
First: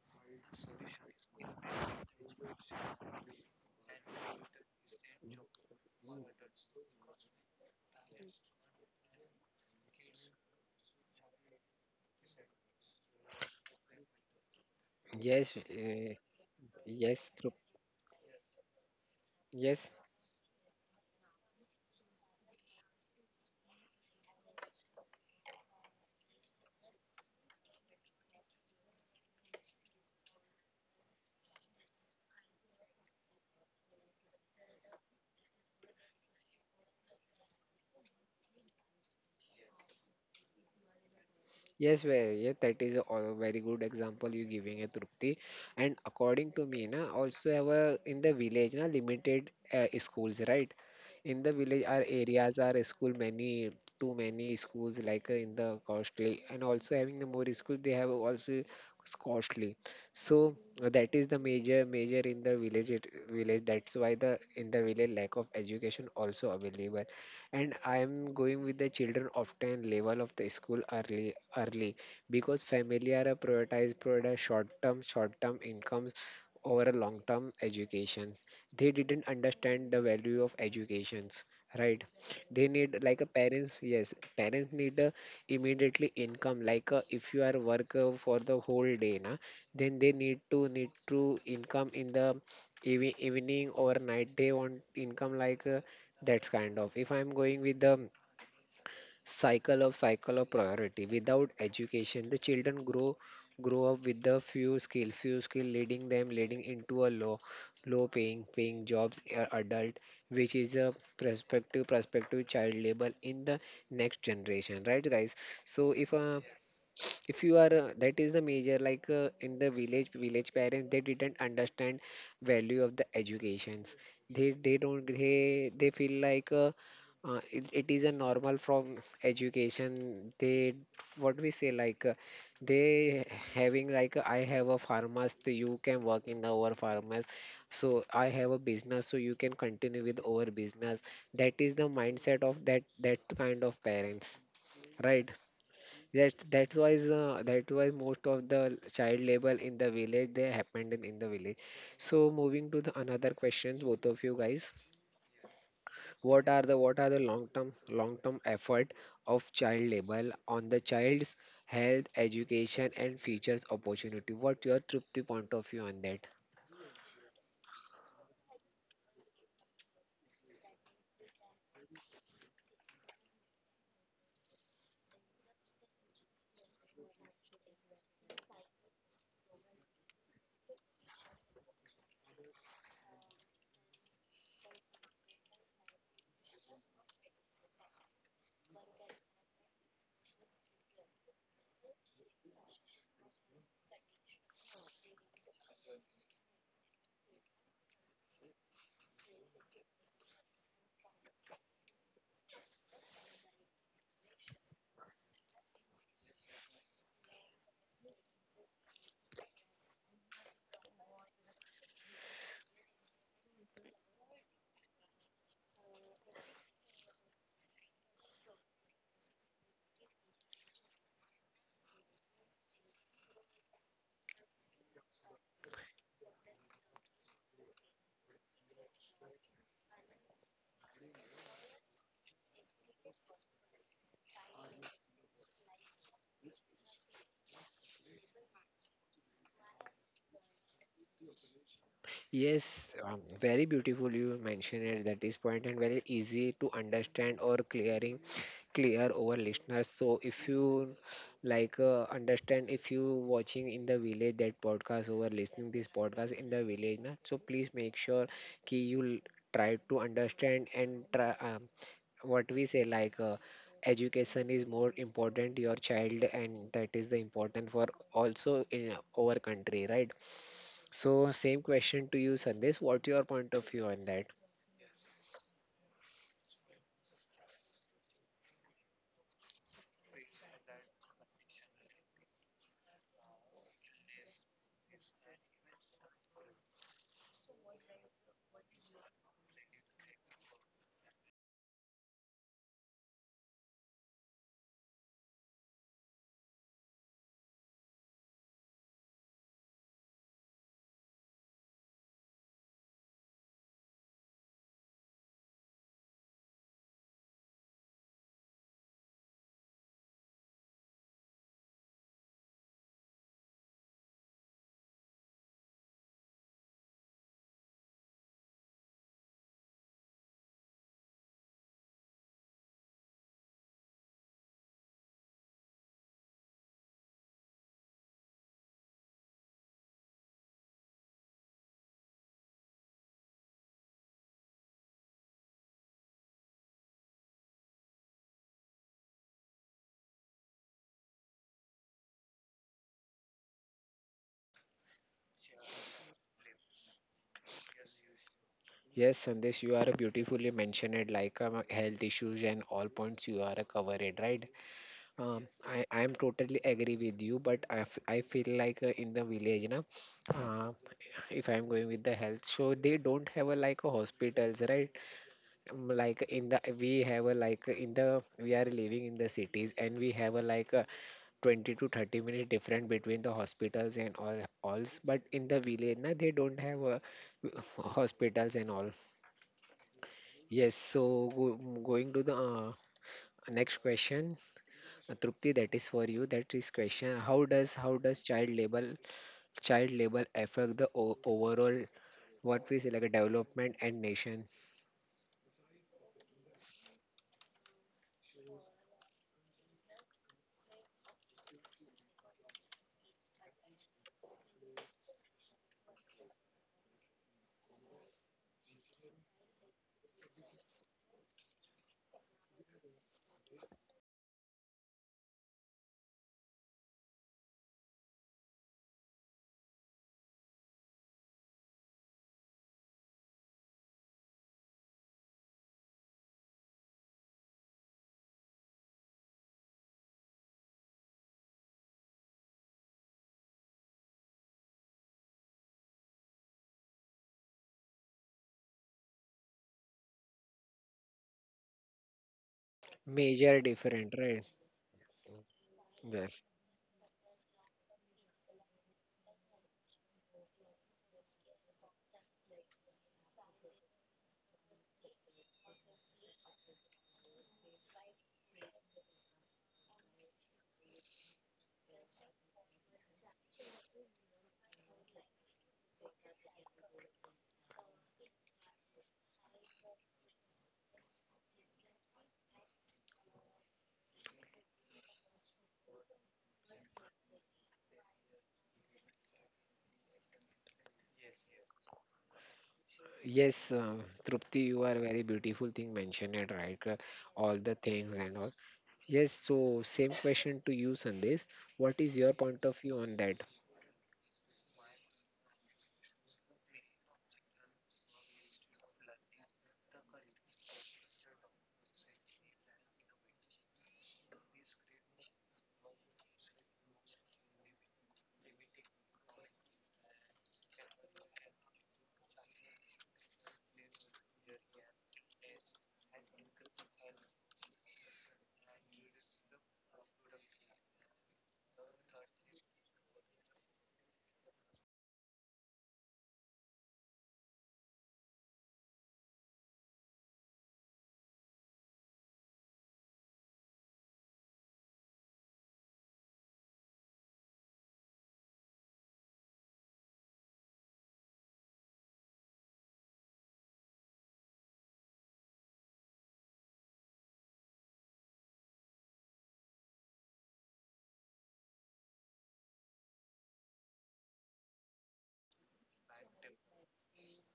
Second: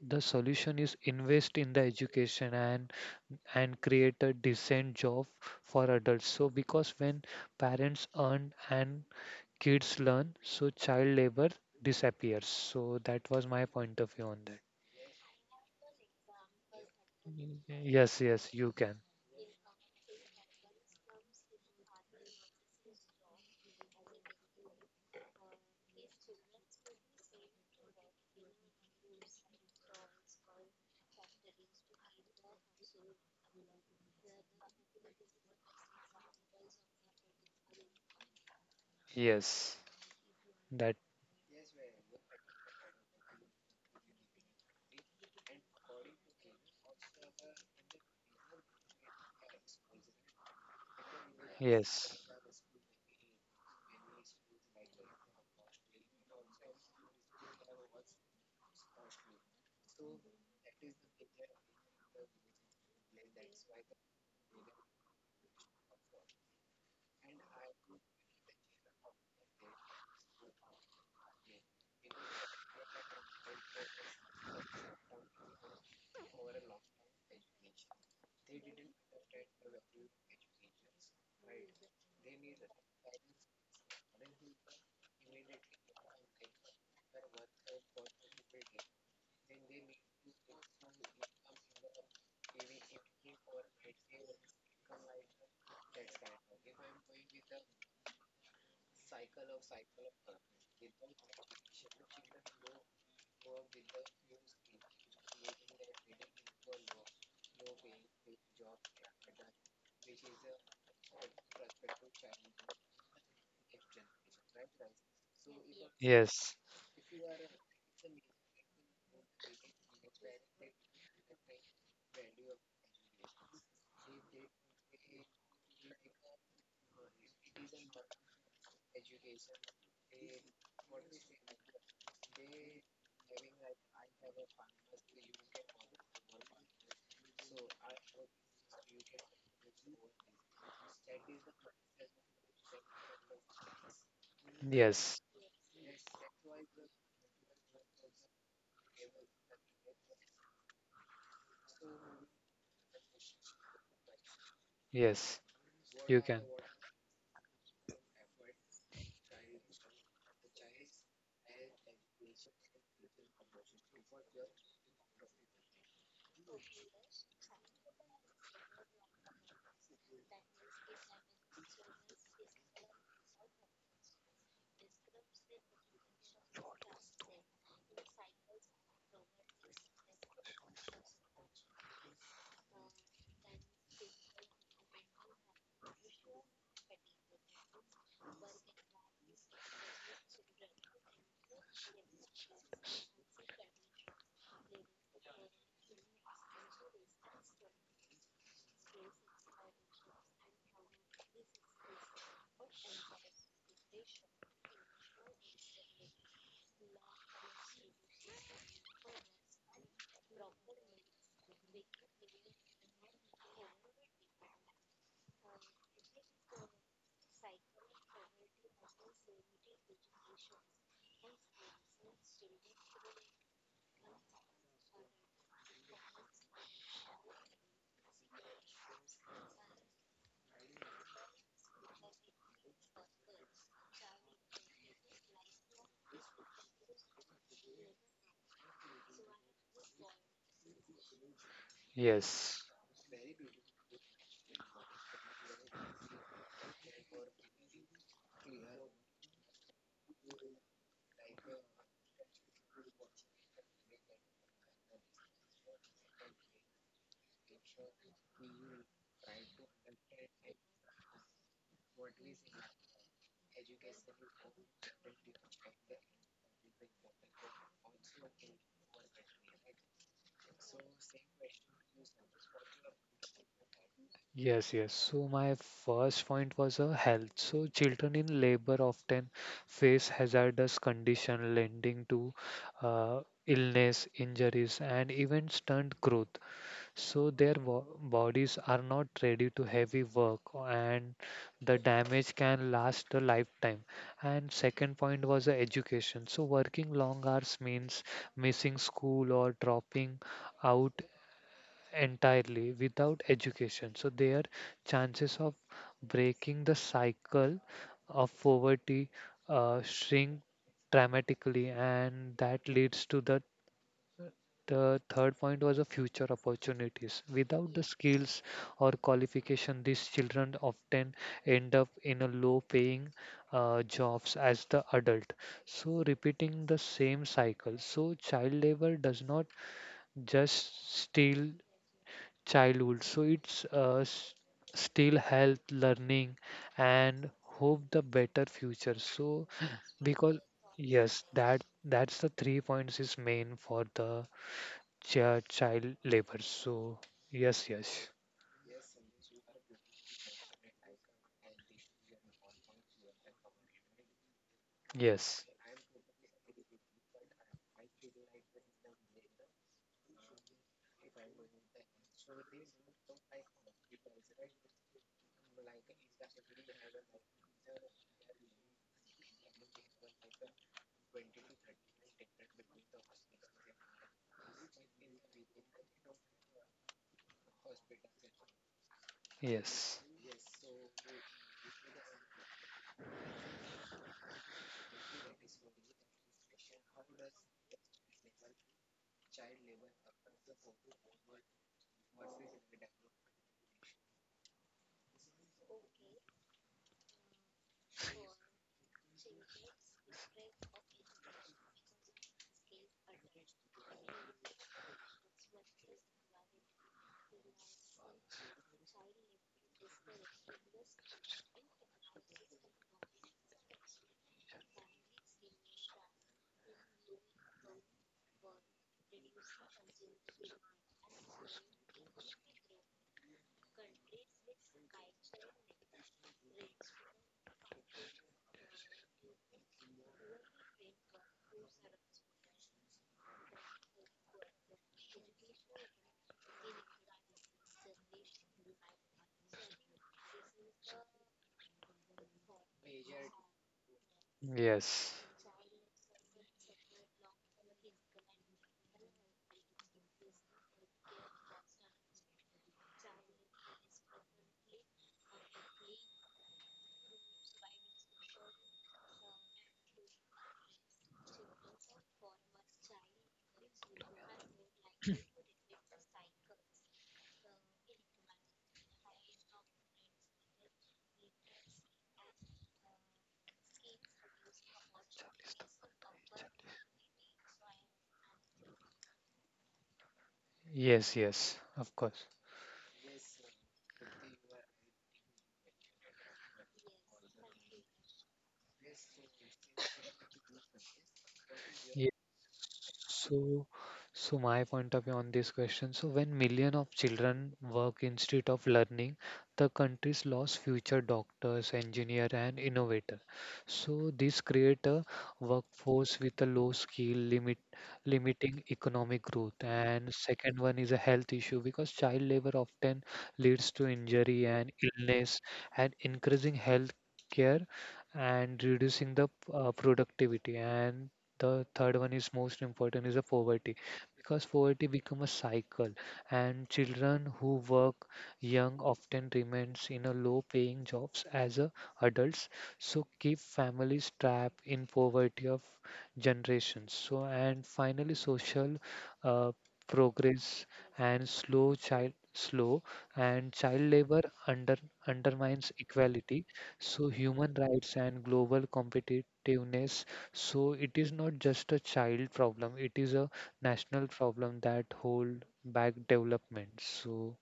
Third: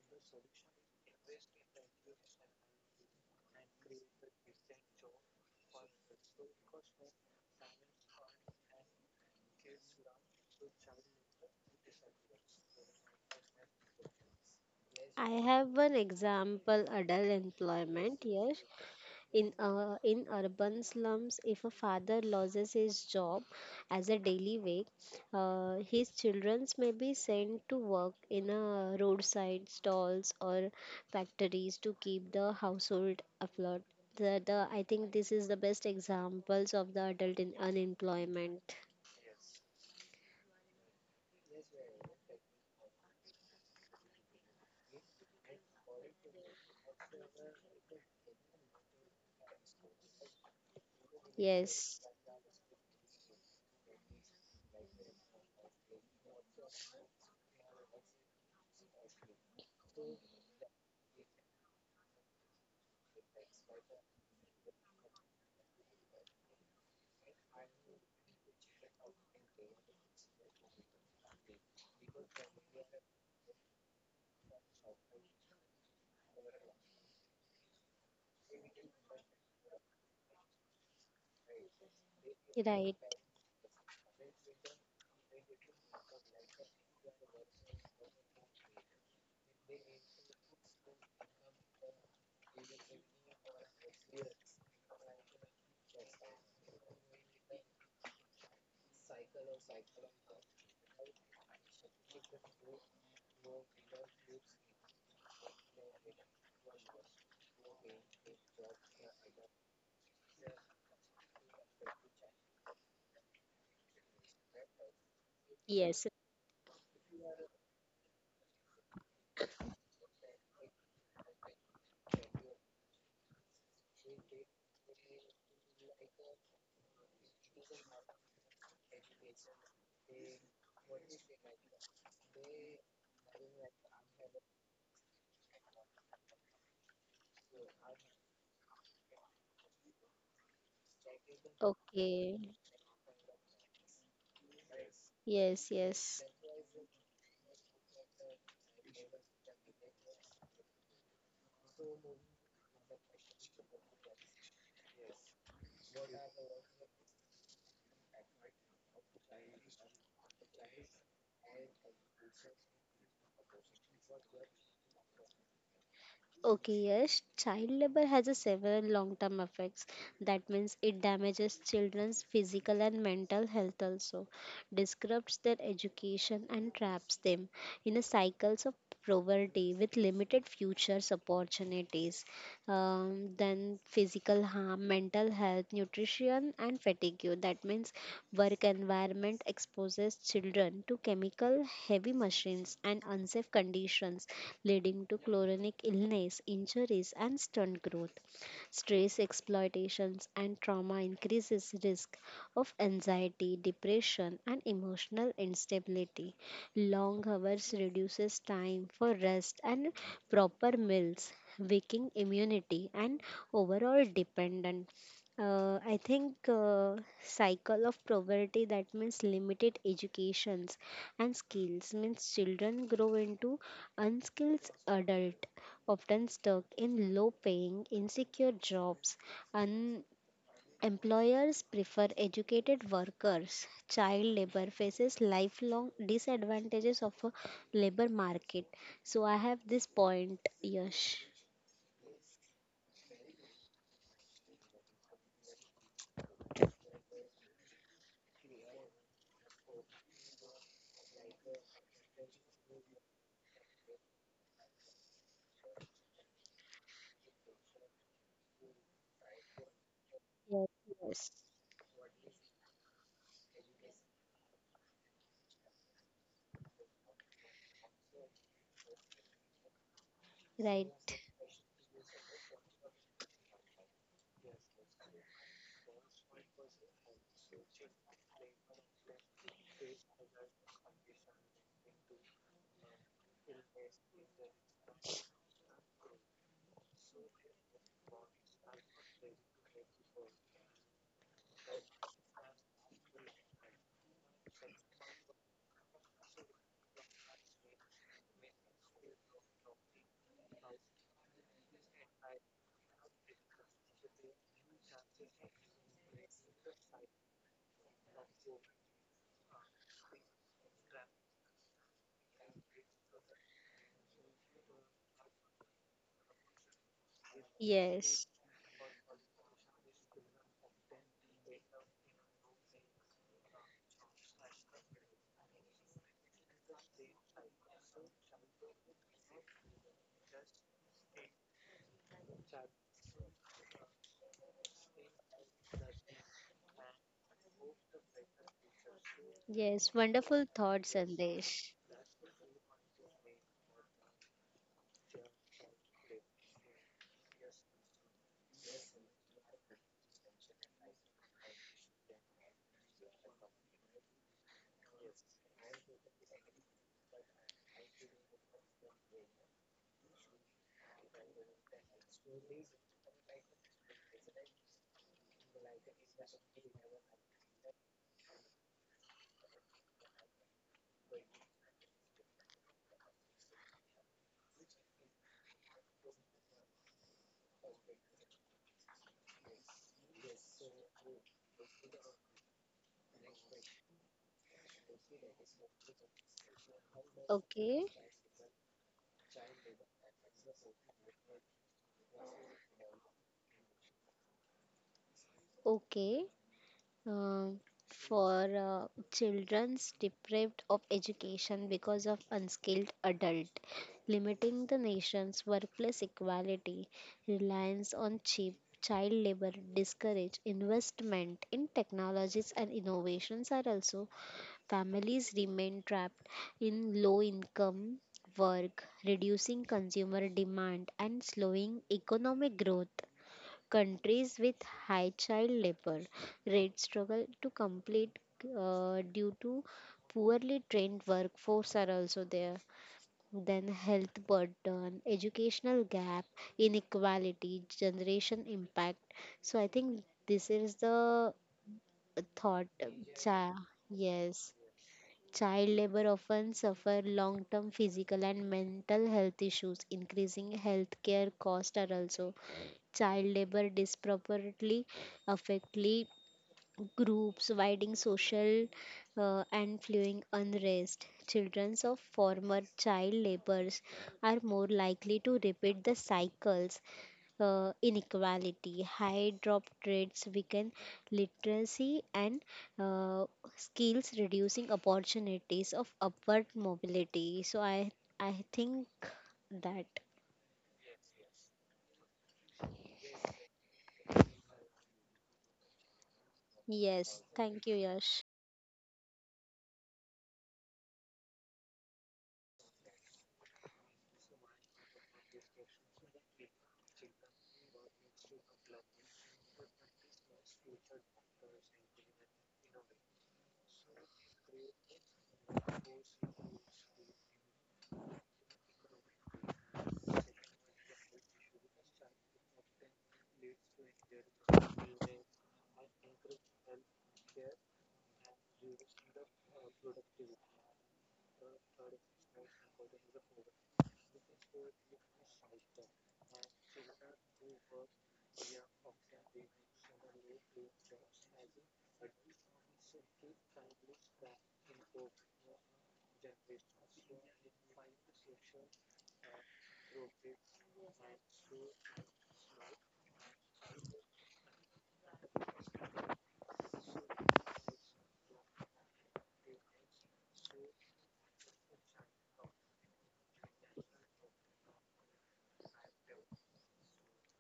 S2: the solution is invest in the education and create a decent job for adults. So because when parents earn and kids learn, so child labor disappears. So that was my point of view on that.
S3: I
S1: Yes,
S3: have an
S1: uh,
S3: example
S1: yes,
S3: adult
S1: Trup-
S2: Yes,
S3: employment,
S2: yes,
S3: yes.
S2: you can.
S1: yes,
S3: In urban slums, if a father loses his job as a daily wage, his children may be sent to work in a roadside stalls or factories to keep the household afloat. The I think this is the best examples of the adult in unemployment.
S2: Yes, that
S1: yeah, that is a very good example you giving a Trupti. And according to me, na, also have a, in the village, na, limited schools, right? In the village,
S3: Yes,
S1: our
S2: Yes.
S1: areas are school many, too many schools like in the costly, and also having the more schools, they have also costly. So that is the major in the village, village. That's why the in the village lack of education also available, and I am going with the children often level of the school early because family are a prioritized product short term incomes over a long term education. They didn't understand the value of educations. Right, they need
S3: right.
S1: like a parents. Yes, parents need a immediately income. Like if you are work for the whole day, na, then they need to need to income in the evening or night. They want income like that's kind of. If I'm going with the cycle of priority without education, the children grow up with the few skill leading them leading into a low paying jobs adult, which is a prospective child labor in the next generation, right guys? So
S3: Yes.
S2: Yes.
S1: if you are that is the major like in the village parents, they didn't understand value of the educations. They don't, they feel like it is a normal from education. They what we say like they having like I have a pharmacist, so you can work in our pharmacy. So I have a business, so you can continue with our business. That is the mindset
S3: Okay.
S1: of that kind of parents, right?
S2: Yes.
S3: Yes,
S1: that
S3: yes.
S1: that was most of the child labor in the village they happened in the village. So moving to the another questions, both of you guys,
S2: Yes. You
S1: what
S2: can.
S1: are the what are the long term effort of child labor on the child's health, education, and futures opportunity? What your Trupti point of view on that?
S3: Okay, yes, child labor has a several long-term effects. That means it damages children's physical and mental health also, disrupts their education and traps them in a cycles of poverty with limited futures opportunities. Then physical harm, mental health, nutrition and fatigue. That means work environment exposes children to chemical heavy machines and unsafe conditions, leading to chronic illness, injuries, and stunt growth. Stress exploitations and trauma increases risk of anxiety, depression, and emotional instability. Long hours reduces time for rest and proper meals, weakening immunity and overall dependent. I think cycle of poverty, that means limited educations and skills means children grow into unskilled adult, often stuck in low paying insecure jobs, and employers prefer educated workers. Child labor faces lifelong disadvantages of a labor market. So I have this point, Yash.
S2: Yes.
S1: Yes, very beautiful you mentioned it, that is point, and very easy to understand or clear over listeners. So if you like understand, if you watching in the village that podcast over listening this podcast in the village, na, so please make sure ki you try to understand
S3: Yes,
S1: and try
S3: yes,
S1: what we say like education is more important your child, and that is the important for also in our country, right? So
S3: right,
S1: same question to you, Sandesh, what's your point of view on that?
S2: Yes, yes. So my first point was health. So children in labor often face hazardous condition leading to uh, illness, injuries, and even stunt growth. So their bodies are not ready to heavy work, and the damage can last a lifetime. And second point was the education. So working long hours means missing school or dropping out entirely without education, so their chances of breaking the cycle of poverty shrink dramatically. And that leads to the third point was the future opportunities. Without the
S3: yes.
S2: skills or qualification, these children often end up in a low-paying jobs as the adult. So repeating the same cycle. So child labor does not just steal childhood. So it's steal health, learning, and hope the better future. So
S3: Yes,
S2: because
S3: wonderful thought,
S2: yes, that
S3: Sandesh.
S2: that's the three points is main for the child labor. So yes, yes,
S1: Yes, Sandesh, you are beautifully mentioned it like health issues and all points you are covered, right? um,
S2: yes,
S1: i i am totally agree with you, but I feel like in the village, na, uh, if I'm going with the health, so they don't have a like a hospitals, right? Like in the we have a like in the we are living in the cities, and we have a like a 20 to 30 minutes different between the hospitals and all alls, but in the village, na, they don't have a hospitals and all.
S2: yes,
S1: Yes, so going to the next question. Trupti, that is for you, that is question, how does
S3: Okay,
S1: how does child labor affect the overall what we say like a development and nation?
S3: okay. Um, for children's deprived of education because of unskilled adult, limiting the nation's workplace equality, reliance on cheap child labor, discourage investment in technologies and innovations are also. Families remain trapped in low income work, reducing consumer demand and slowing economic growth. Countries with high child labor rates struggle to complete due to poorly trained workforce are also there. Then health burden, educational gap, inequality, generation impact. So I think this is the thought.
S1: Major different, right?
S3: Yes.
S2: yes.
S3: Child labor
S1: Yes.
S3: often suffer long term physical and mental health issues, increasing healthcare costs are also. Child labor disproportionately affectly groups, widening social and fueling unrest. Children of former child laborers are more likely to repeat the cycles. Inequality, high drop rates weaken literacy and uh, skills, reducing opportunities of upward mobility. So I think that.
S2: Yes, yes, of course.
S1: Yes, Trupti, you are very beautiful thing mentioned it right,
S3: Yes,
S1: all the
S3: thank you,
S1: things
S3: Yash.
S1: and all. Yes, so same question to you, Sandesh. What is your point of view on that?
S2: So, so my point of view on this question. So, when million of children work instead of learning, the country's lost future doctors, engineer, and innovator. So, this create a workforce with a low skill, limiting economic growth. And second one is a health issue because child labor often leads to injury and illness, and increasing health care and reducing the productivity. And the third one is most important is the poverty, because poverty become a cycle and children who work young often remains in a low paying jobs as a adults. So keep families trapped in poverty of generations. So and finally social uh, progress and slow child slow and child labor under undermines equality. So human rights and global competitiveness. So it is not just a child problem, it is a national problem that hold back development. So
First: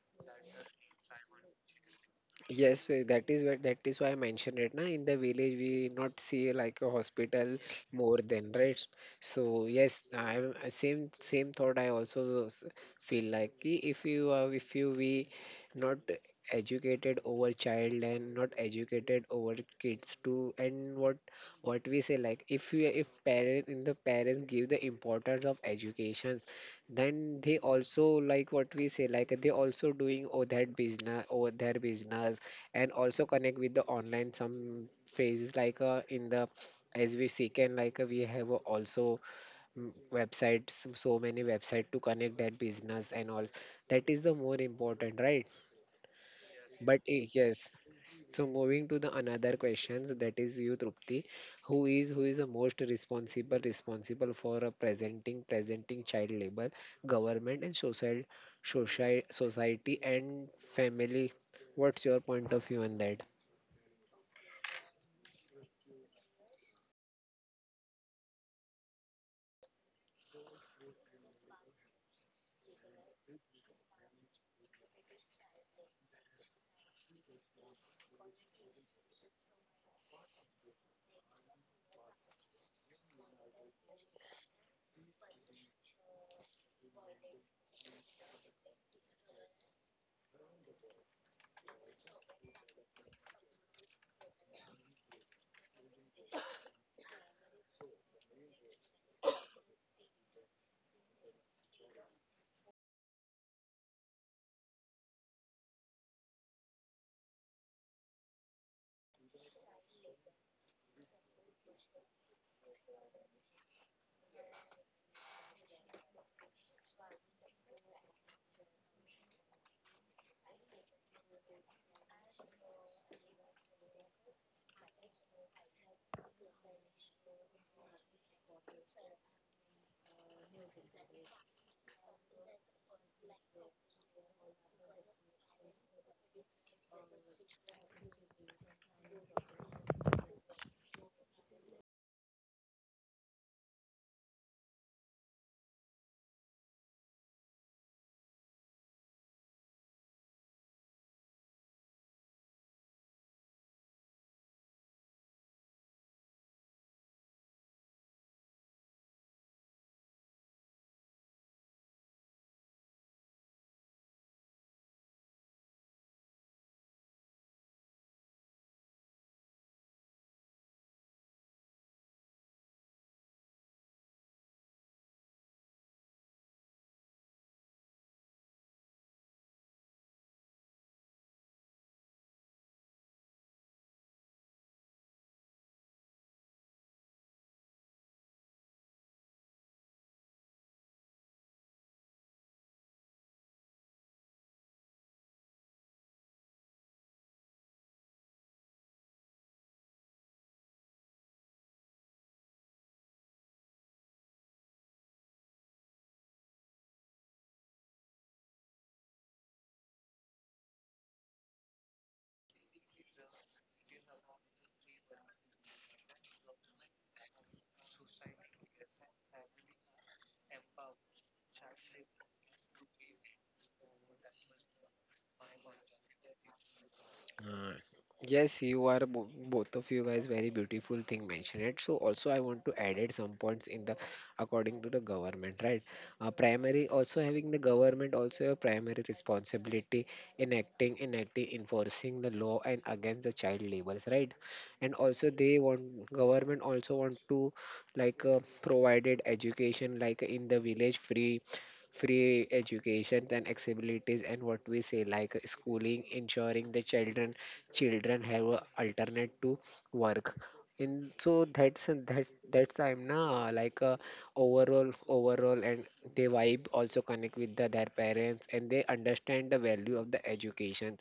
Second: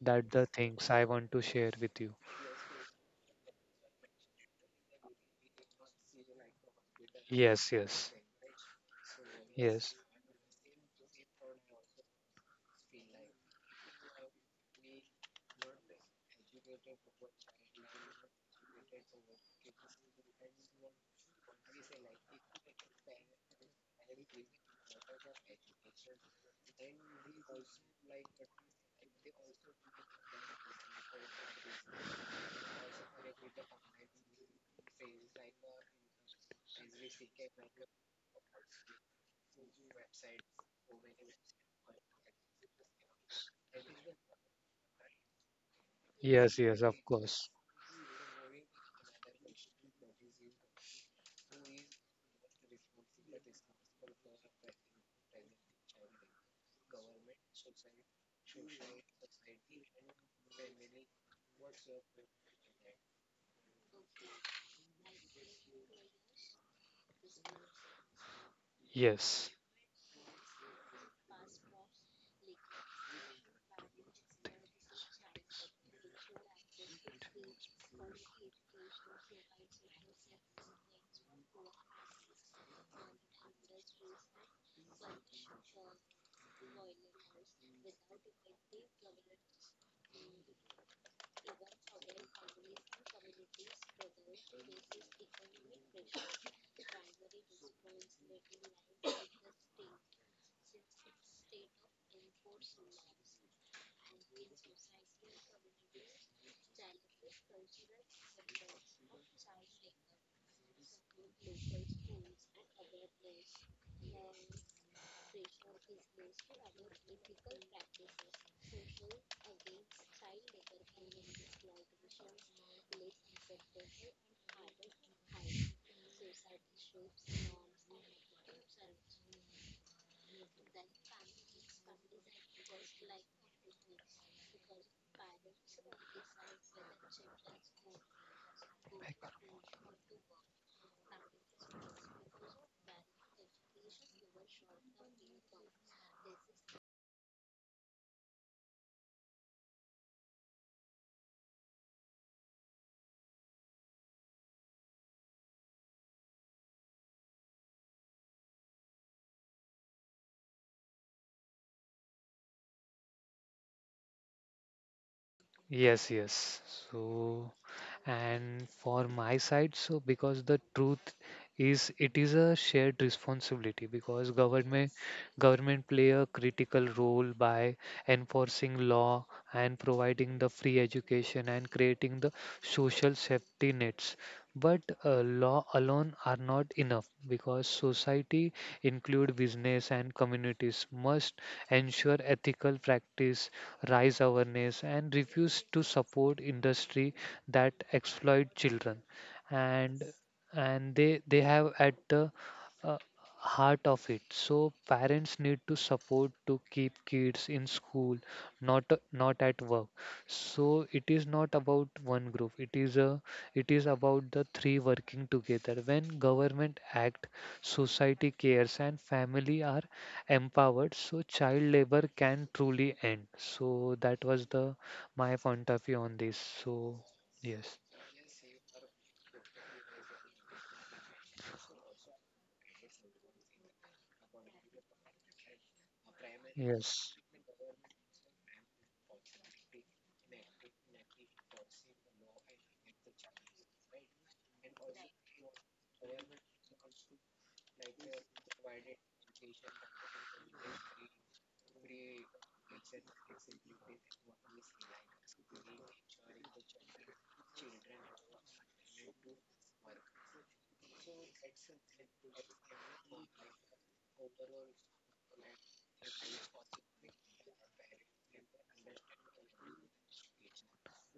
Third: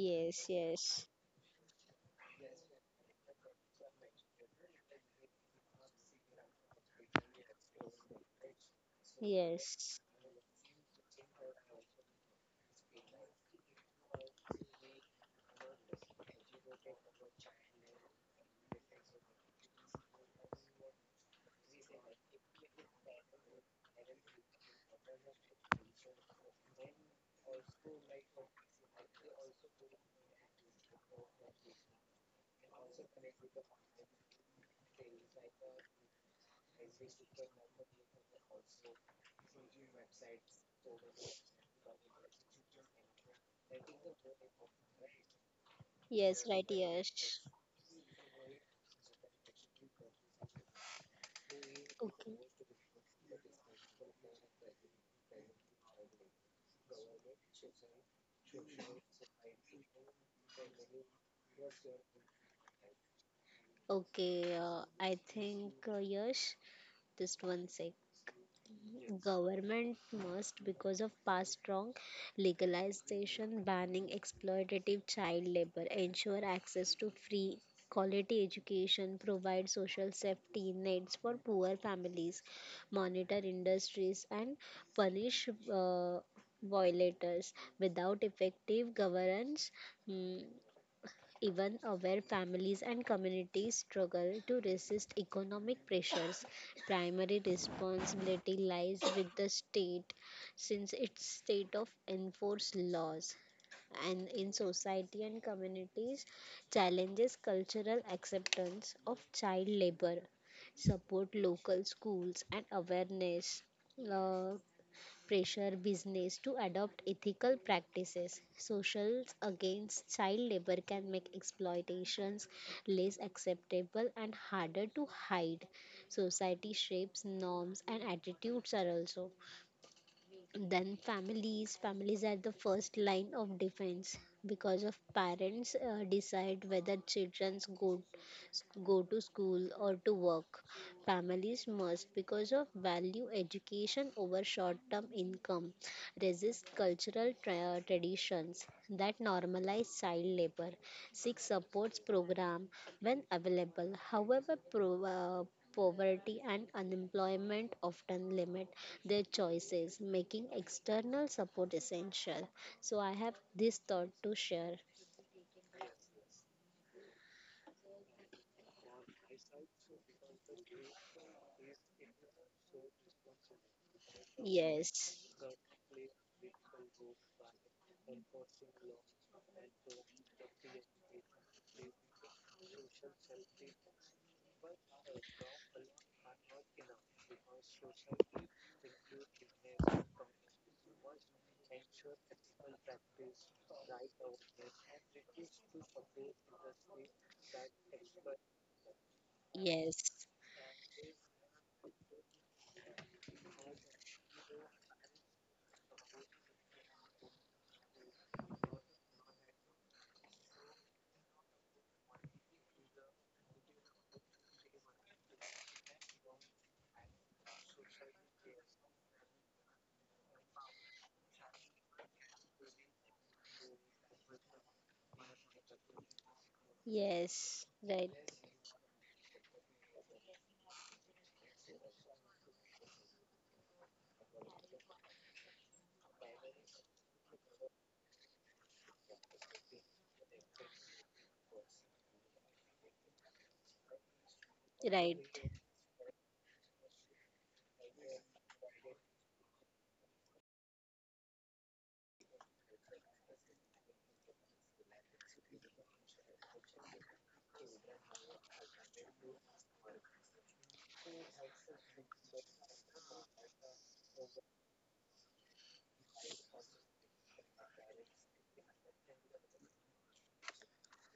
S2: that the things I
S3: yes.
S2: want to share with you.
S1: Yes, that is what, that is why I mentioned it. Na, in the village, we not see like a hospital
S2: Yes, yes.
S1: more than right. So
S2: Yes.
S1: yes,
S3: Yes,
S1: same thought. I also feel like ki if you we not educated over child and not educated over kids too, and what we say like if we if parent in the parents give the importance of education, then they also like what we say like they also doing oh that business or their business and also connect with the online some phases like in the as we seek and like we have also websites, so so many website to connect that business and all, that is the more important, right?
S3: yes,
S2: Yes,
S3: right,
S2: yes, of
S1: But
S3: yes.
S2: course.
S1: yes. So moving to the another questions, that is you, Trupti, who is
S3: Okay,
S1: the most responsible for presenting child labor? Government and social society and family, what's your point of view on that?
S3: okay. I think yes. Just one sec.
S2: Yes.
S3: Government must, because of past wrong legalization banning exploitative child labor, ensure access to free quality education, provide social safety nets for poor families, monitor industries, and punish violators. Without effective governance, mm, even where families and communities struggle to resist economic pressures, primary responsibility lies with the state, since its state of enforced laws. And in society and communities, challenges cultural acceptance of child labor, support local schools and awareness, uh, pressure business to adopt ethical practices. Socials against child labor can make exploitations less acceptable and harder to hide. Society shapes norms and attitudes are also. Then families are the first line of defense, because of parents decide whether children go go to school or to work. Families must, because of value education over short term income, resist cultural traditions that normalize child labor, seek supports program when available. However poverty and unemployment often limit their choices, making external support essential. So I have this thought to share.
S2: Yes, yes. So, and for my side, so because the truth is it is a shared responsibility because
S3: Yes,
S2: government play a critical role by enforcing law and providing the free education and creating the social safety nets. But law alone are not enough because society include business and communities must ensure ethical practice, raise awareness, and refuse to support industry that exploit children. and
S3: yes,
S2: and they have at the uh, heart of it. So parents need to support to keep kids in school, not not at work. So it is not about one group, it is a it is about the three working together. When government act, society cares, and family are empowered, so child labor can truly end. So that was the my point of view on this so
S3: yes,
S1: Uh,
S2: yes.
S3: right,
S1: yes, you are both of you guys very beautiful thing mentioned it. So also I want to add it some points in the according to the government, right? Primary
S2: Yes.
S1: also having the government also a primary responsibility in acting, enforcing the law and against the child labors, right? And
S3: right,
S1: also they want government also want to like provided education like in the village free education and accessibilities and what we say like schooling, ensuring the children have a alternate to work. And so that's that's I'm now like overall overall and they vibe also connect with the, their parents, and they understand the value of the education.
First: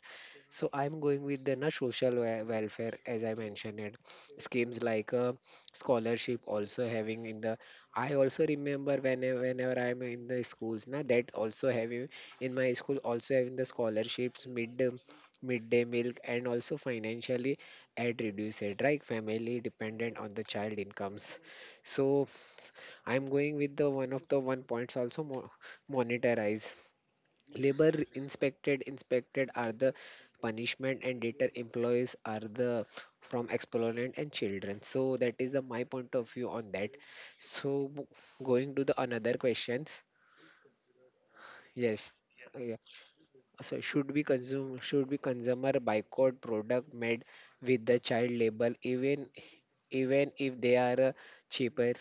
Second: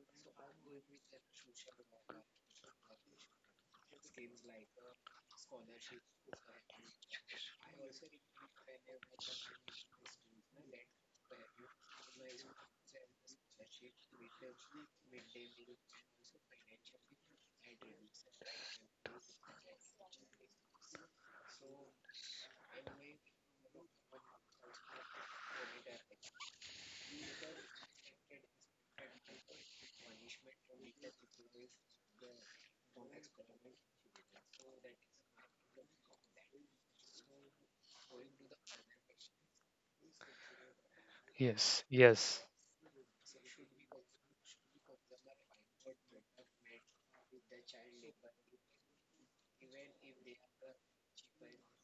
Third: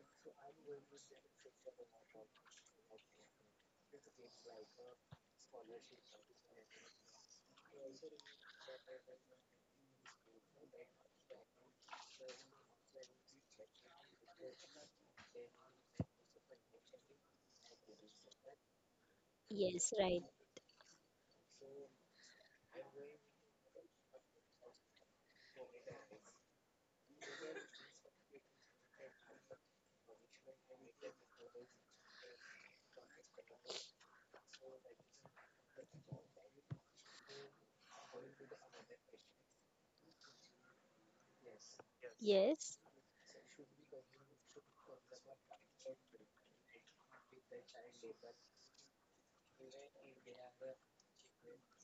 S1: So I'm going with the na social welfare, as I mentioned it, schemes like scholarship also having in the I also remember whenever I'm in the schools, na, that also having in my school also having the scholarships, mid midday milk, and also financially at reduced rate, right, family
S3: yes,
S1: dependent on
S3: right,
S1: the child incomes. So I'm going with the one of the one points also monitorize labor inspected are the punishment, and later employees are the from exponent and children. So that is the my point of view on that. So going to the another questions. Yes,
S2: Yes. Yes.
S1: yeah.
S3: yes.
S1: So should we consumer boycott product made with the child label, even even if they are cheaper?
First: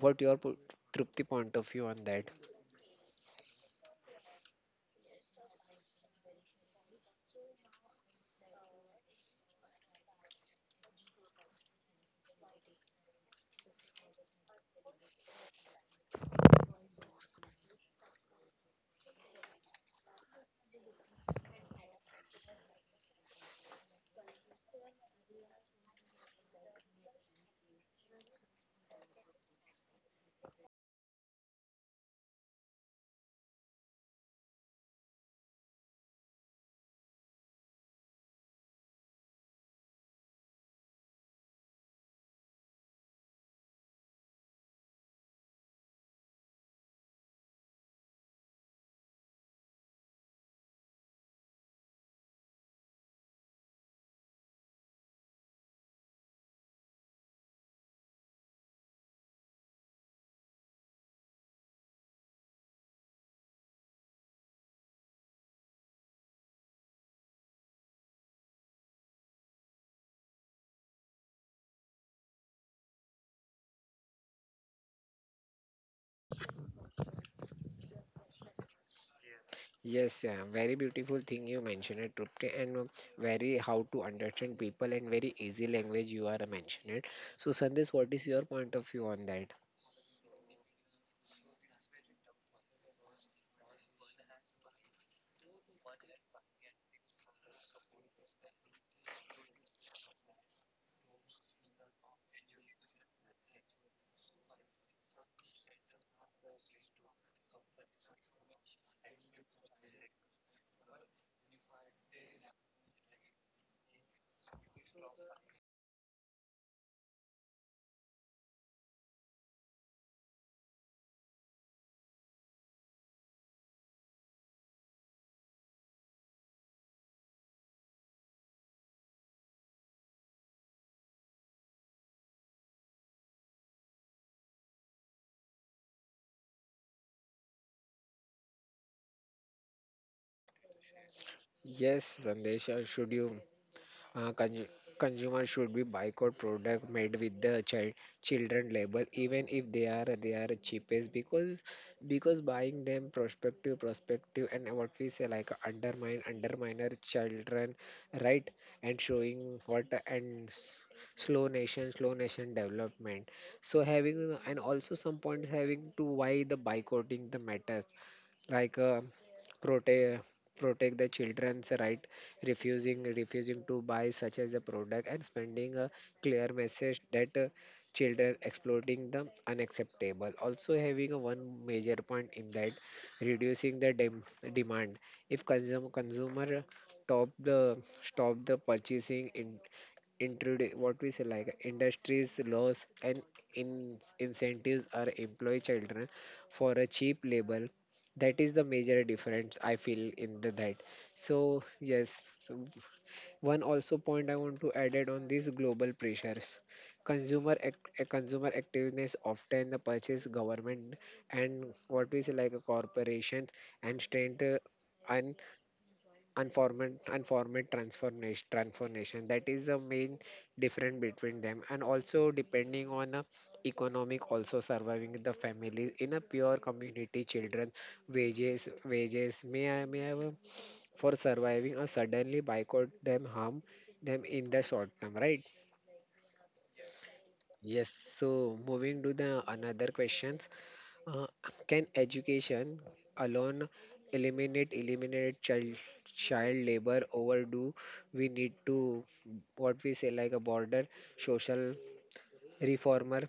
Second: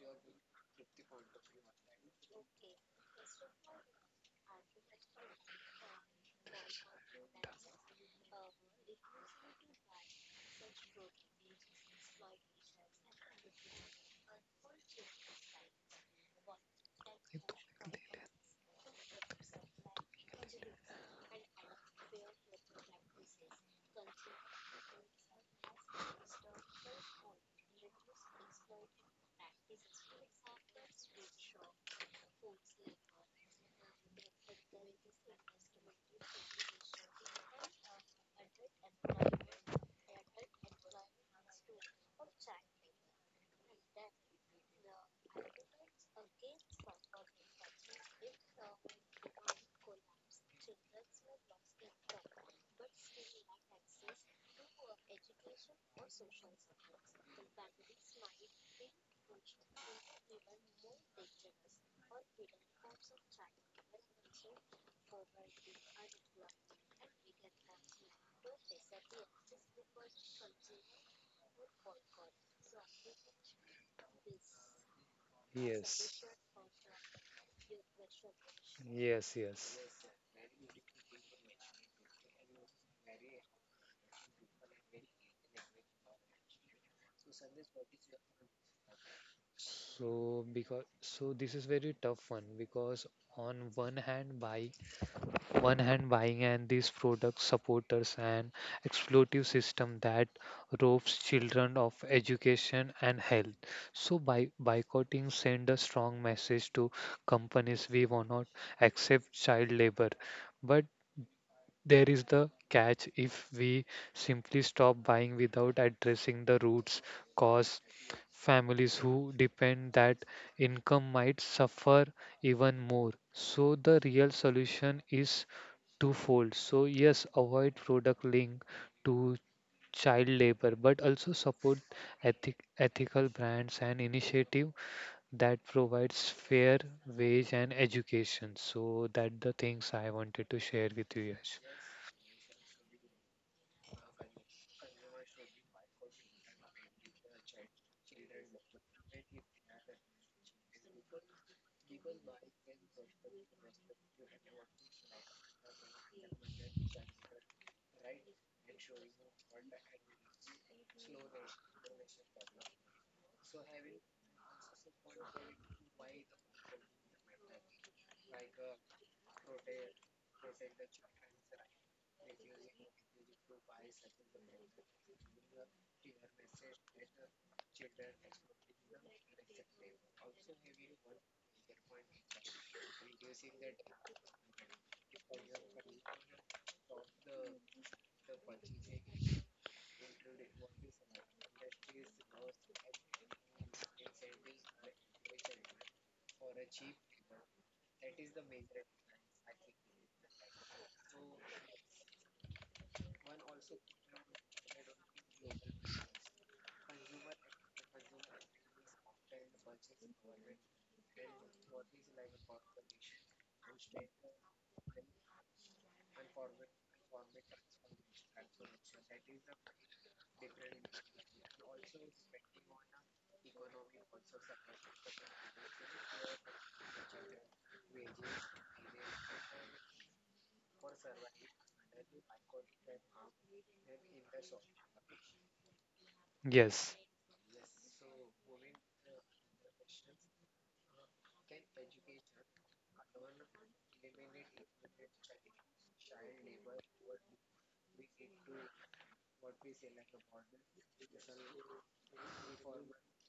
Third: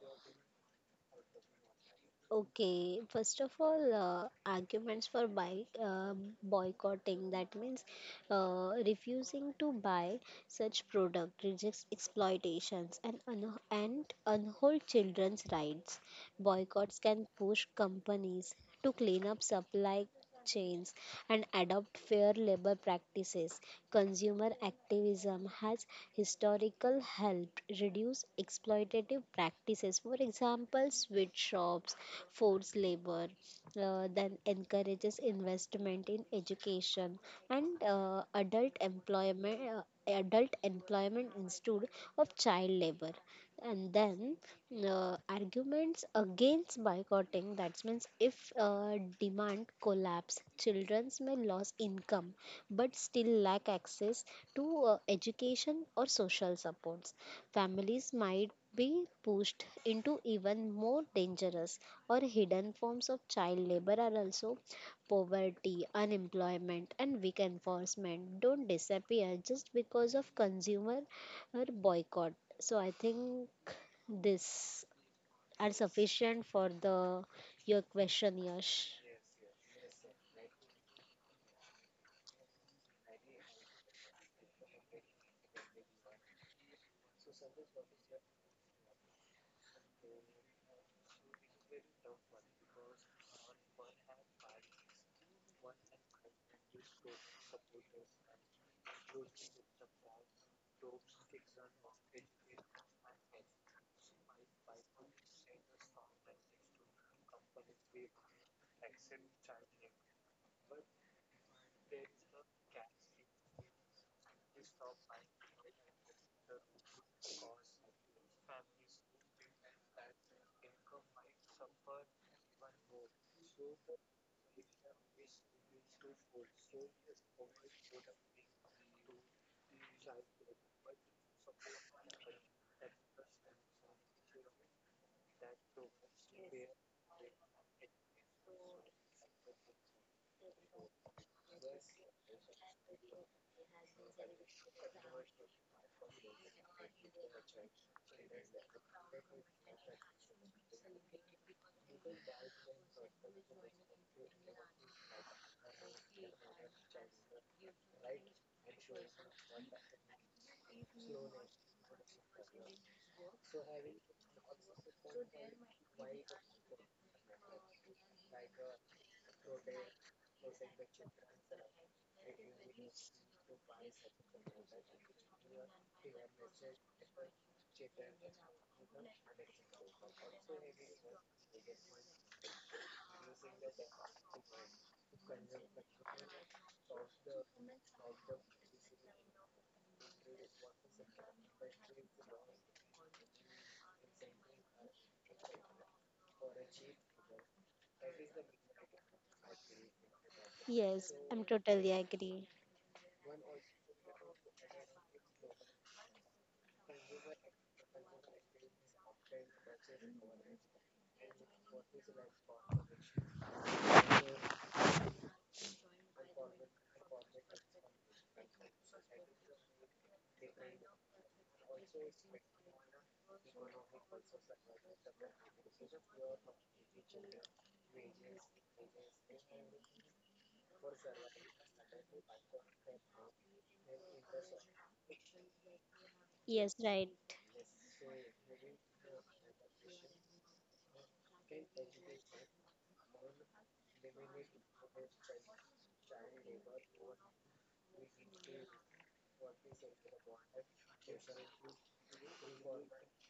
S1: What your Trupti point of view on that?
S3: Okay, first of all, boycotting, that means refusing to buy such product rejects exploitations and and unhold children's rights. Boycotts can push companies to clean up supply chains and adopt fair labor practices. Consumer activism has historical helped reduce exploitative practices. For example, sweatshops, forced labor, then encourages investment in education and adult employment instead of child labor. And then arguments against boycotting, that means if demand collapse children may lose income but still lack access to education or social supports. Families might be pushed into even more dangerous or hidden forms of child labor are also. Poverty, unemployment, and weak enforcement don't disappear just because of consumer or boycott. So I think this are
S2: Yes.
S3: sufficient for the your question, Yash.
S2: Yes. Yes.
S1: Yes, yeah, very beautiful thing you mentioned it, Trupti, and very how to understand people and very easy language you are mentioned it. So, Sandesh, what is your point of view on that?
S2: So because so this is very tough one because on one hand bike one hand buying and these products supporters and exploitative system that robs children of education and health. So by boycotting send a strong message to companies we will not accept child labor. But there is the catch, if we simply stop buying without addressing the roots cause, families who depend that income might suffer even more. So the real solution is twofold. So yes, avoid product link to child labor, but also support ethical brands and initiative that provides fair wage and education. So that the things I wanted to share with you, Yash.
S1: Yes, Sandesh, should you? Uh, consu- consumer should be boycott product made with the child children label, even if they are they are cheapest, because buying them prospective prospective, and what we say like undermine underminer children, right? And showing what and s- slow nation development. So having and also some points having to why the boycotting the matters, like protect protect the children's right. Refusing to buy such as a product and spending a clear message that children exploiting them unacceptable, also having a one major point in that, reducing the demand. If consumer top the stop the purchasing in, introduce what we say like industries laws and in incentives are employ children for a cheap labor, that is the major difference I feel in the that.
S3: Yes, I'm
S1: So
S3: totally
S1: yes,
S3: agree.
S1: so one also point I want to add it on these global pressures. Consumer ac- a consumer activeness often the purchase government, and what we say like a corporations and strength and unformed transformation, that is the main difference between them, and also depending on economic also surviving the family in a pure community children wages may have for surviving or suddenly boycott them harm them in the short term, right?
S3: Yes,
S2: Yes,
S3: right.
S1: Yes. So moving to the another question. uh, can education alone eliminate child labor overdue? We need to what we say like a border social reformer.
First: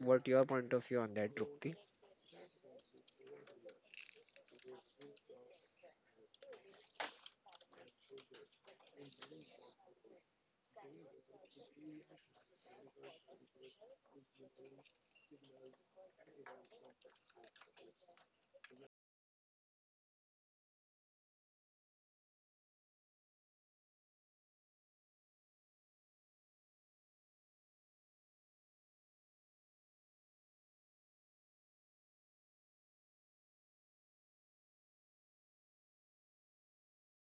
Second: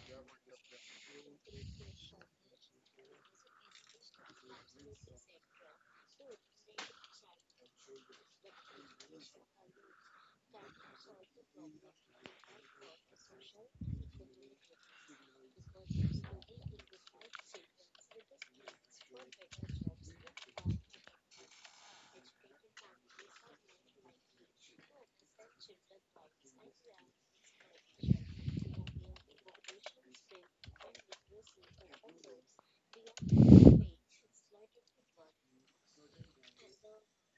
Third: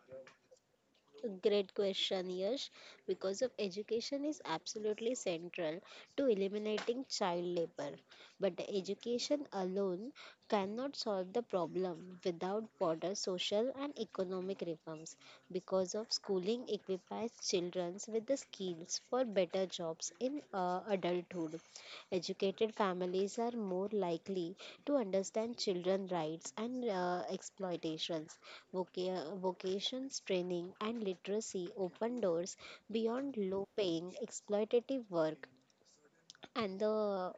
S1: What your point of view on that, Drupti?
S3: Great question, Yash. Because of education is absolutely central to eliminating child labor. But the education alone cannot solve the problem without broader social and economic reforms. Because of schooling equips children with the skills for better jobs in adulthood. Educated families are more likely to understand children's rights and vocations training and literacy open doors beyond low paying exploitative work. And the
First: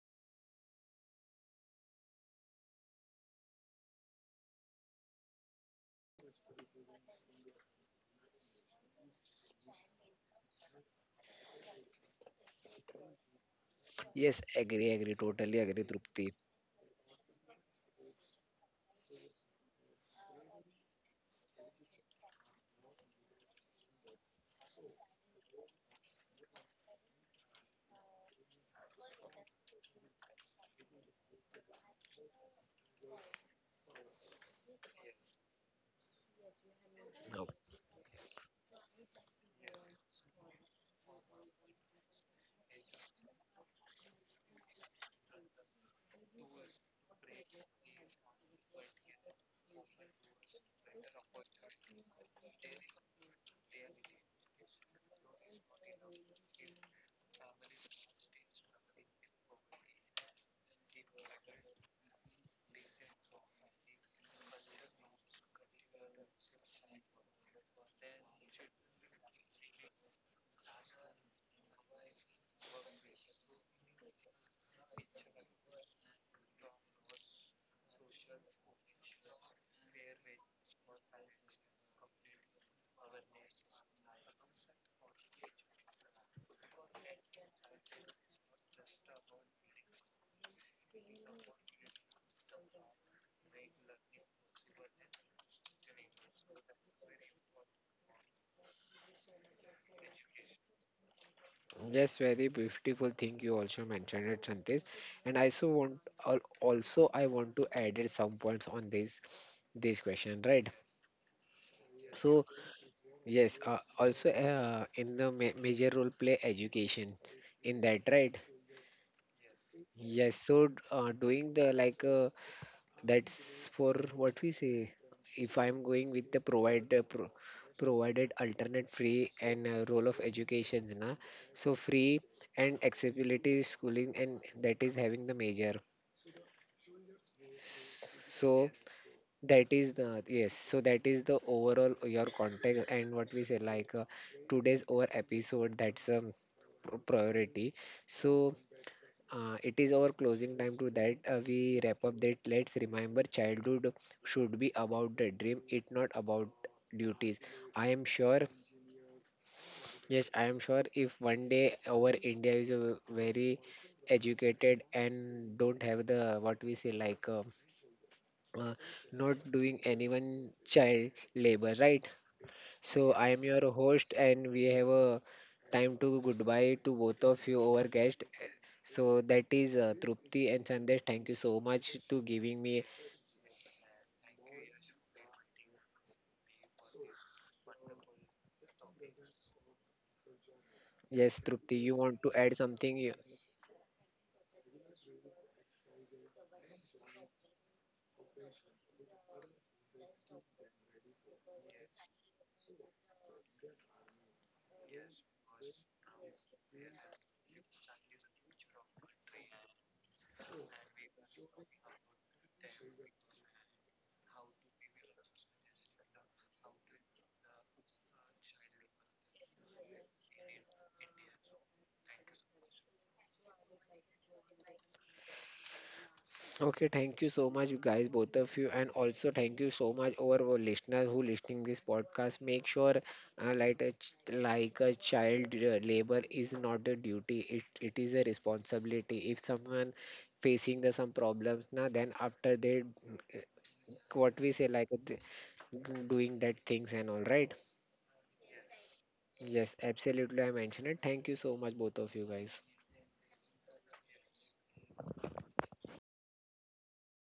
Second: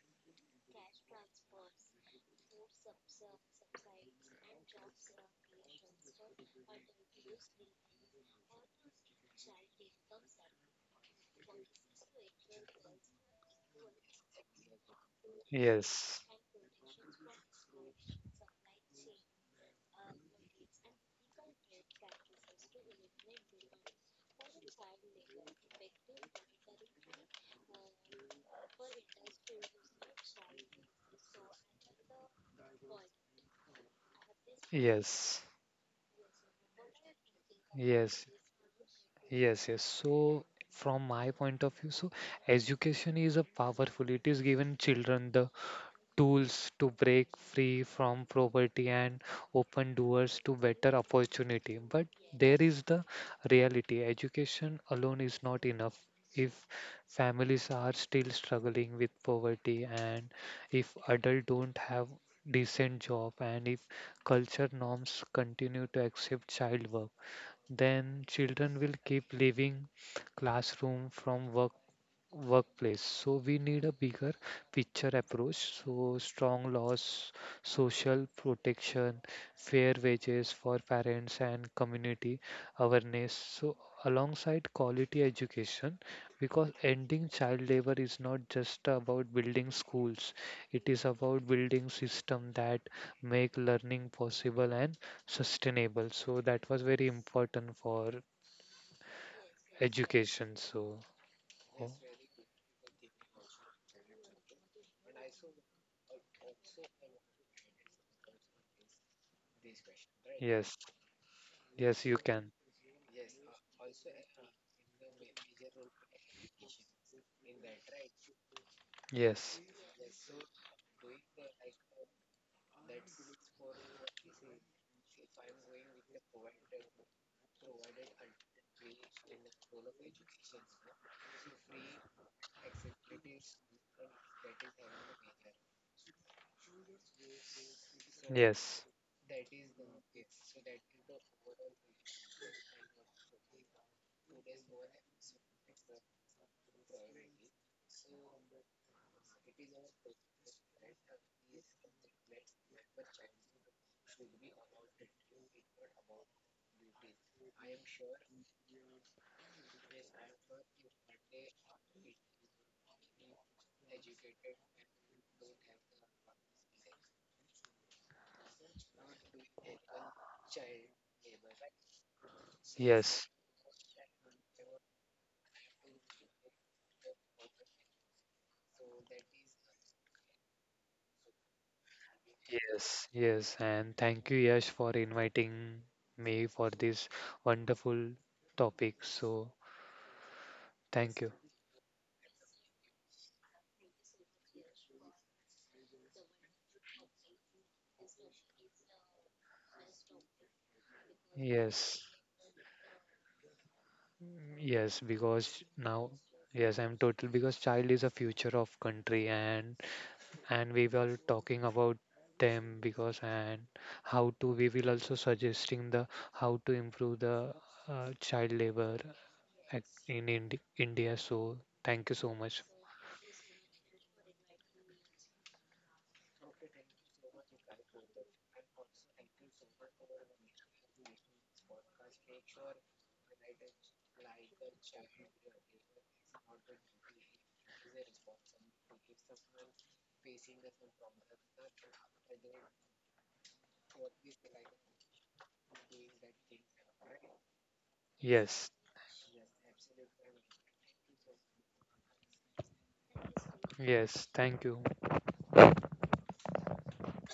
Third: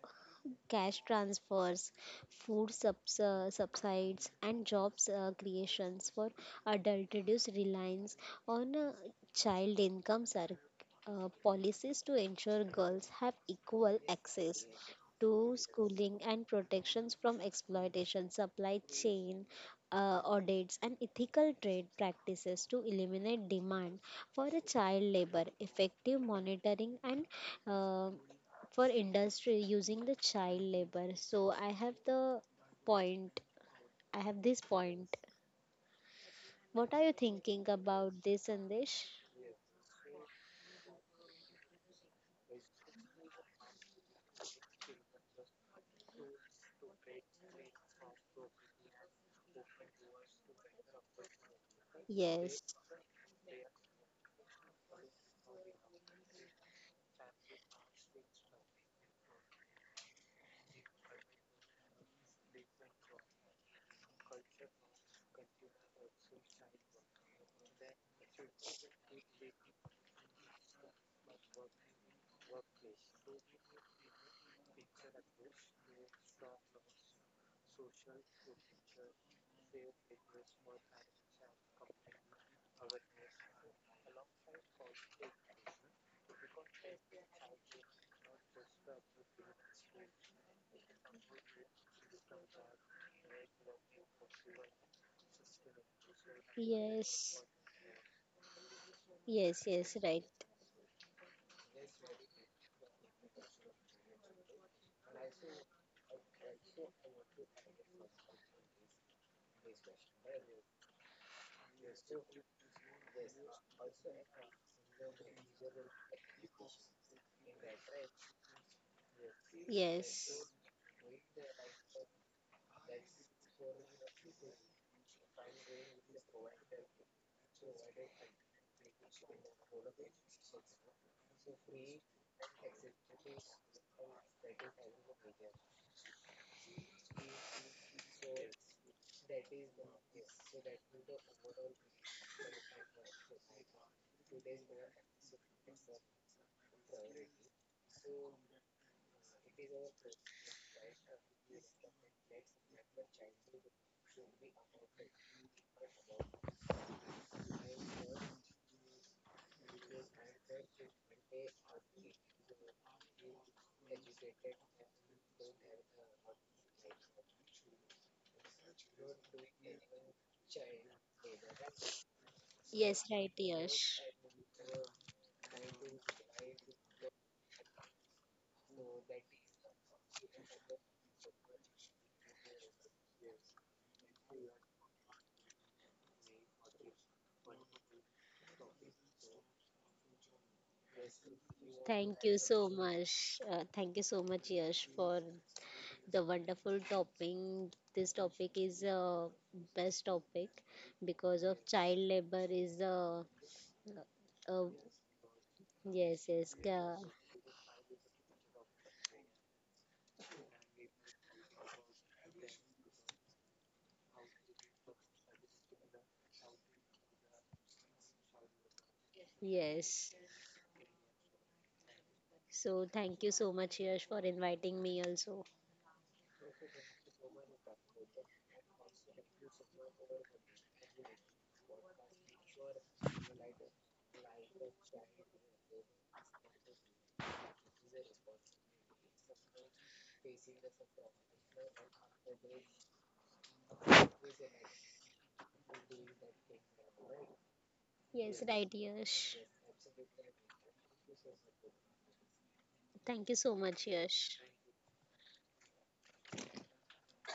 S3: cash transfers, subsides, and jobs creations for adult reduce reliance on child income. Policies to ensure girls have equal
S1: Yes,
S3: access to
S1: totally agree,
S3: schooling
S2: yes,
S1: Drupti.
S3: and protections from exploitation, supply chain audits, and ethical trade practices to eliminate demand for a child labor, effective monitoring, and uh, for industry using the child labor. So I have the point. I have this point.
S2: yes,
S3: What are you
S1: No.
S3: thinking about
S2: yes.
S3: this, Sandesh?
S2: Yes. So, from my point of view, so education is a powerful. It is given children the tools to break free from poverty and open doors to better opportunity. But there
S3: Yes.
S2: is the reality education alone is not enough. If families are still struggling with poverty, and if adults don't have decent job, and if culture norms continue to accept child work, then children will keep leaving classroom from work workplace. So we need a bigger picture approach. So strong laws, social protection, fair wages for parents and community awareness. So alongside quality education, because ending child labor is not just about building schools. It is about building system that make learning possible and sustainable. So that was very
S3: Yes.
S2: important for
S3: Yes. Yes. Right.
S2: education. So. Oh.
S1: Yes, very beautiful thing you also mentioned it, Santis. And I also want al- also I want to add some points on this question, right?
S2: Yes, yes, you
S1: So
S2: can.
S1: yes, also in the ma major role play education in that, right?
S2: Yes,
S1: Yes,
S3: Yes.
S1: so doing the like that's for what we say. If I'm going with the provider pro provided alternate free and role of education, na? So free and accessibility schooling, and that is having the major.
S2: yes,
S1: So that is the yes. So that is the overall your context and what we say like today's our episode. Priority. So it is our closing time to that. We wrap up that. Let's remember childhood should be about the dream, it not about duties. I am sure, yes, I am sure if one day our India is a very educated and don't have the what we say like uh, not doing anyone child labor, right?
S3: Yes.
S1: So
S2: yes,
S1: I
S3: Right.
S1: am Yes. your
S3: Yes.
S1: host, and we have a time to goodbye to both of you our guest. So that is Trupti and Sandesh. Thank you so much to giving me.
S2: yes, yes. And thank you, Yash, for inviting me for this wonderful topic. So, thank you.
S1: Yes, Trupti, you
S3: Thank
S1: want
S3: you
S1: to add
S3: so
S1: something?
S3: much. Thank you so much, Yash, for the wonderful topping. This topic is best topic because of child
S2: Yes,
S3: labor is Uh,
S2: yes, because now,
S3: yes,
S2: yes, I'm total because child is a future of country and we were talking about them because and how to we will also suggesting the how to improve the child labor at,
S3: yes.
S2: in India. So thank you so much.
S3: So thank you so much, Yash, for inviting me also.
S1: Okay, thank you so much, you guys, both of you, and also thank you so much our listeners who listening this podcast. Make sure, like a like a child labor is not a duty; it is a responsibility. If someone facing the some problems now, then after they, uh, what we say like th- doing that things and all, right?
S3: Yes,
S2: Yes,
S3: right, Yash.
S1: Yes, absolutely. I mentioned it. Thank you so much, both of you guys.
S3: Thank you so much,
S2: yes,
S3: Yash.
S2: thank you.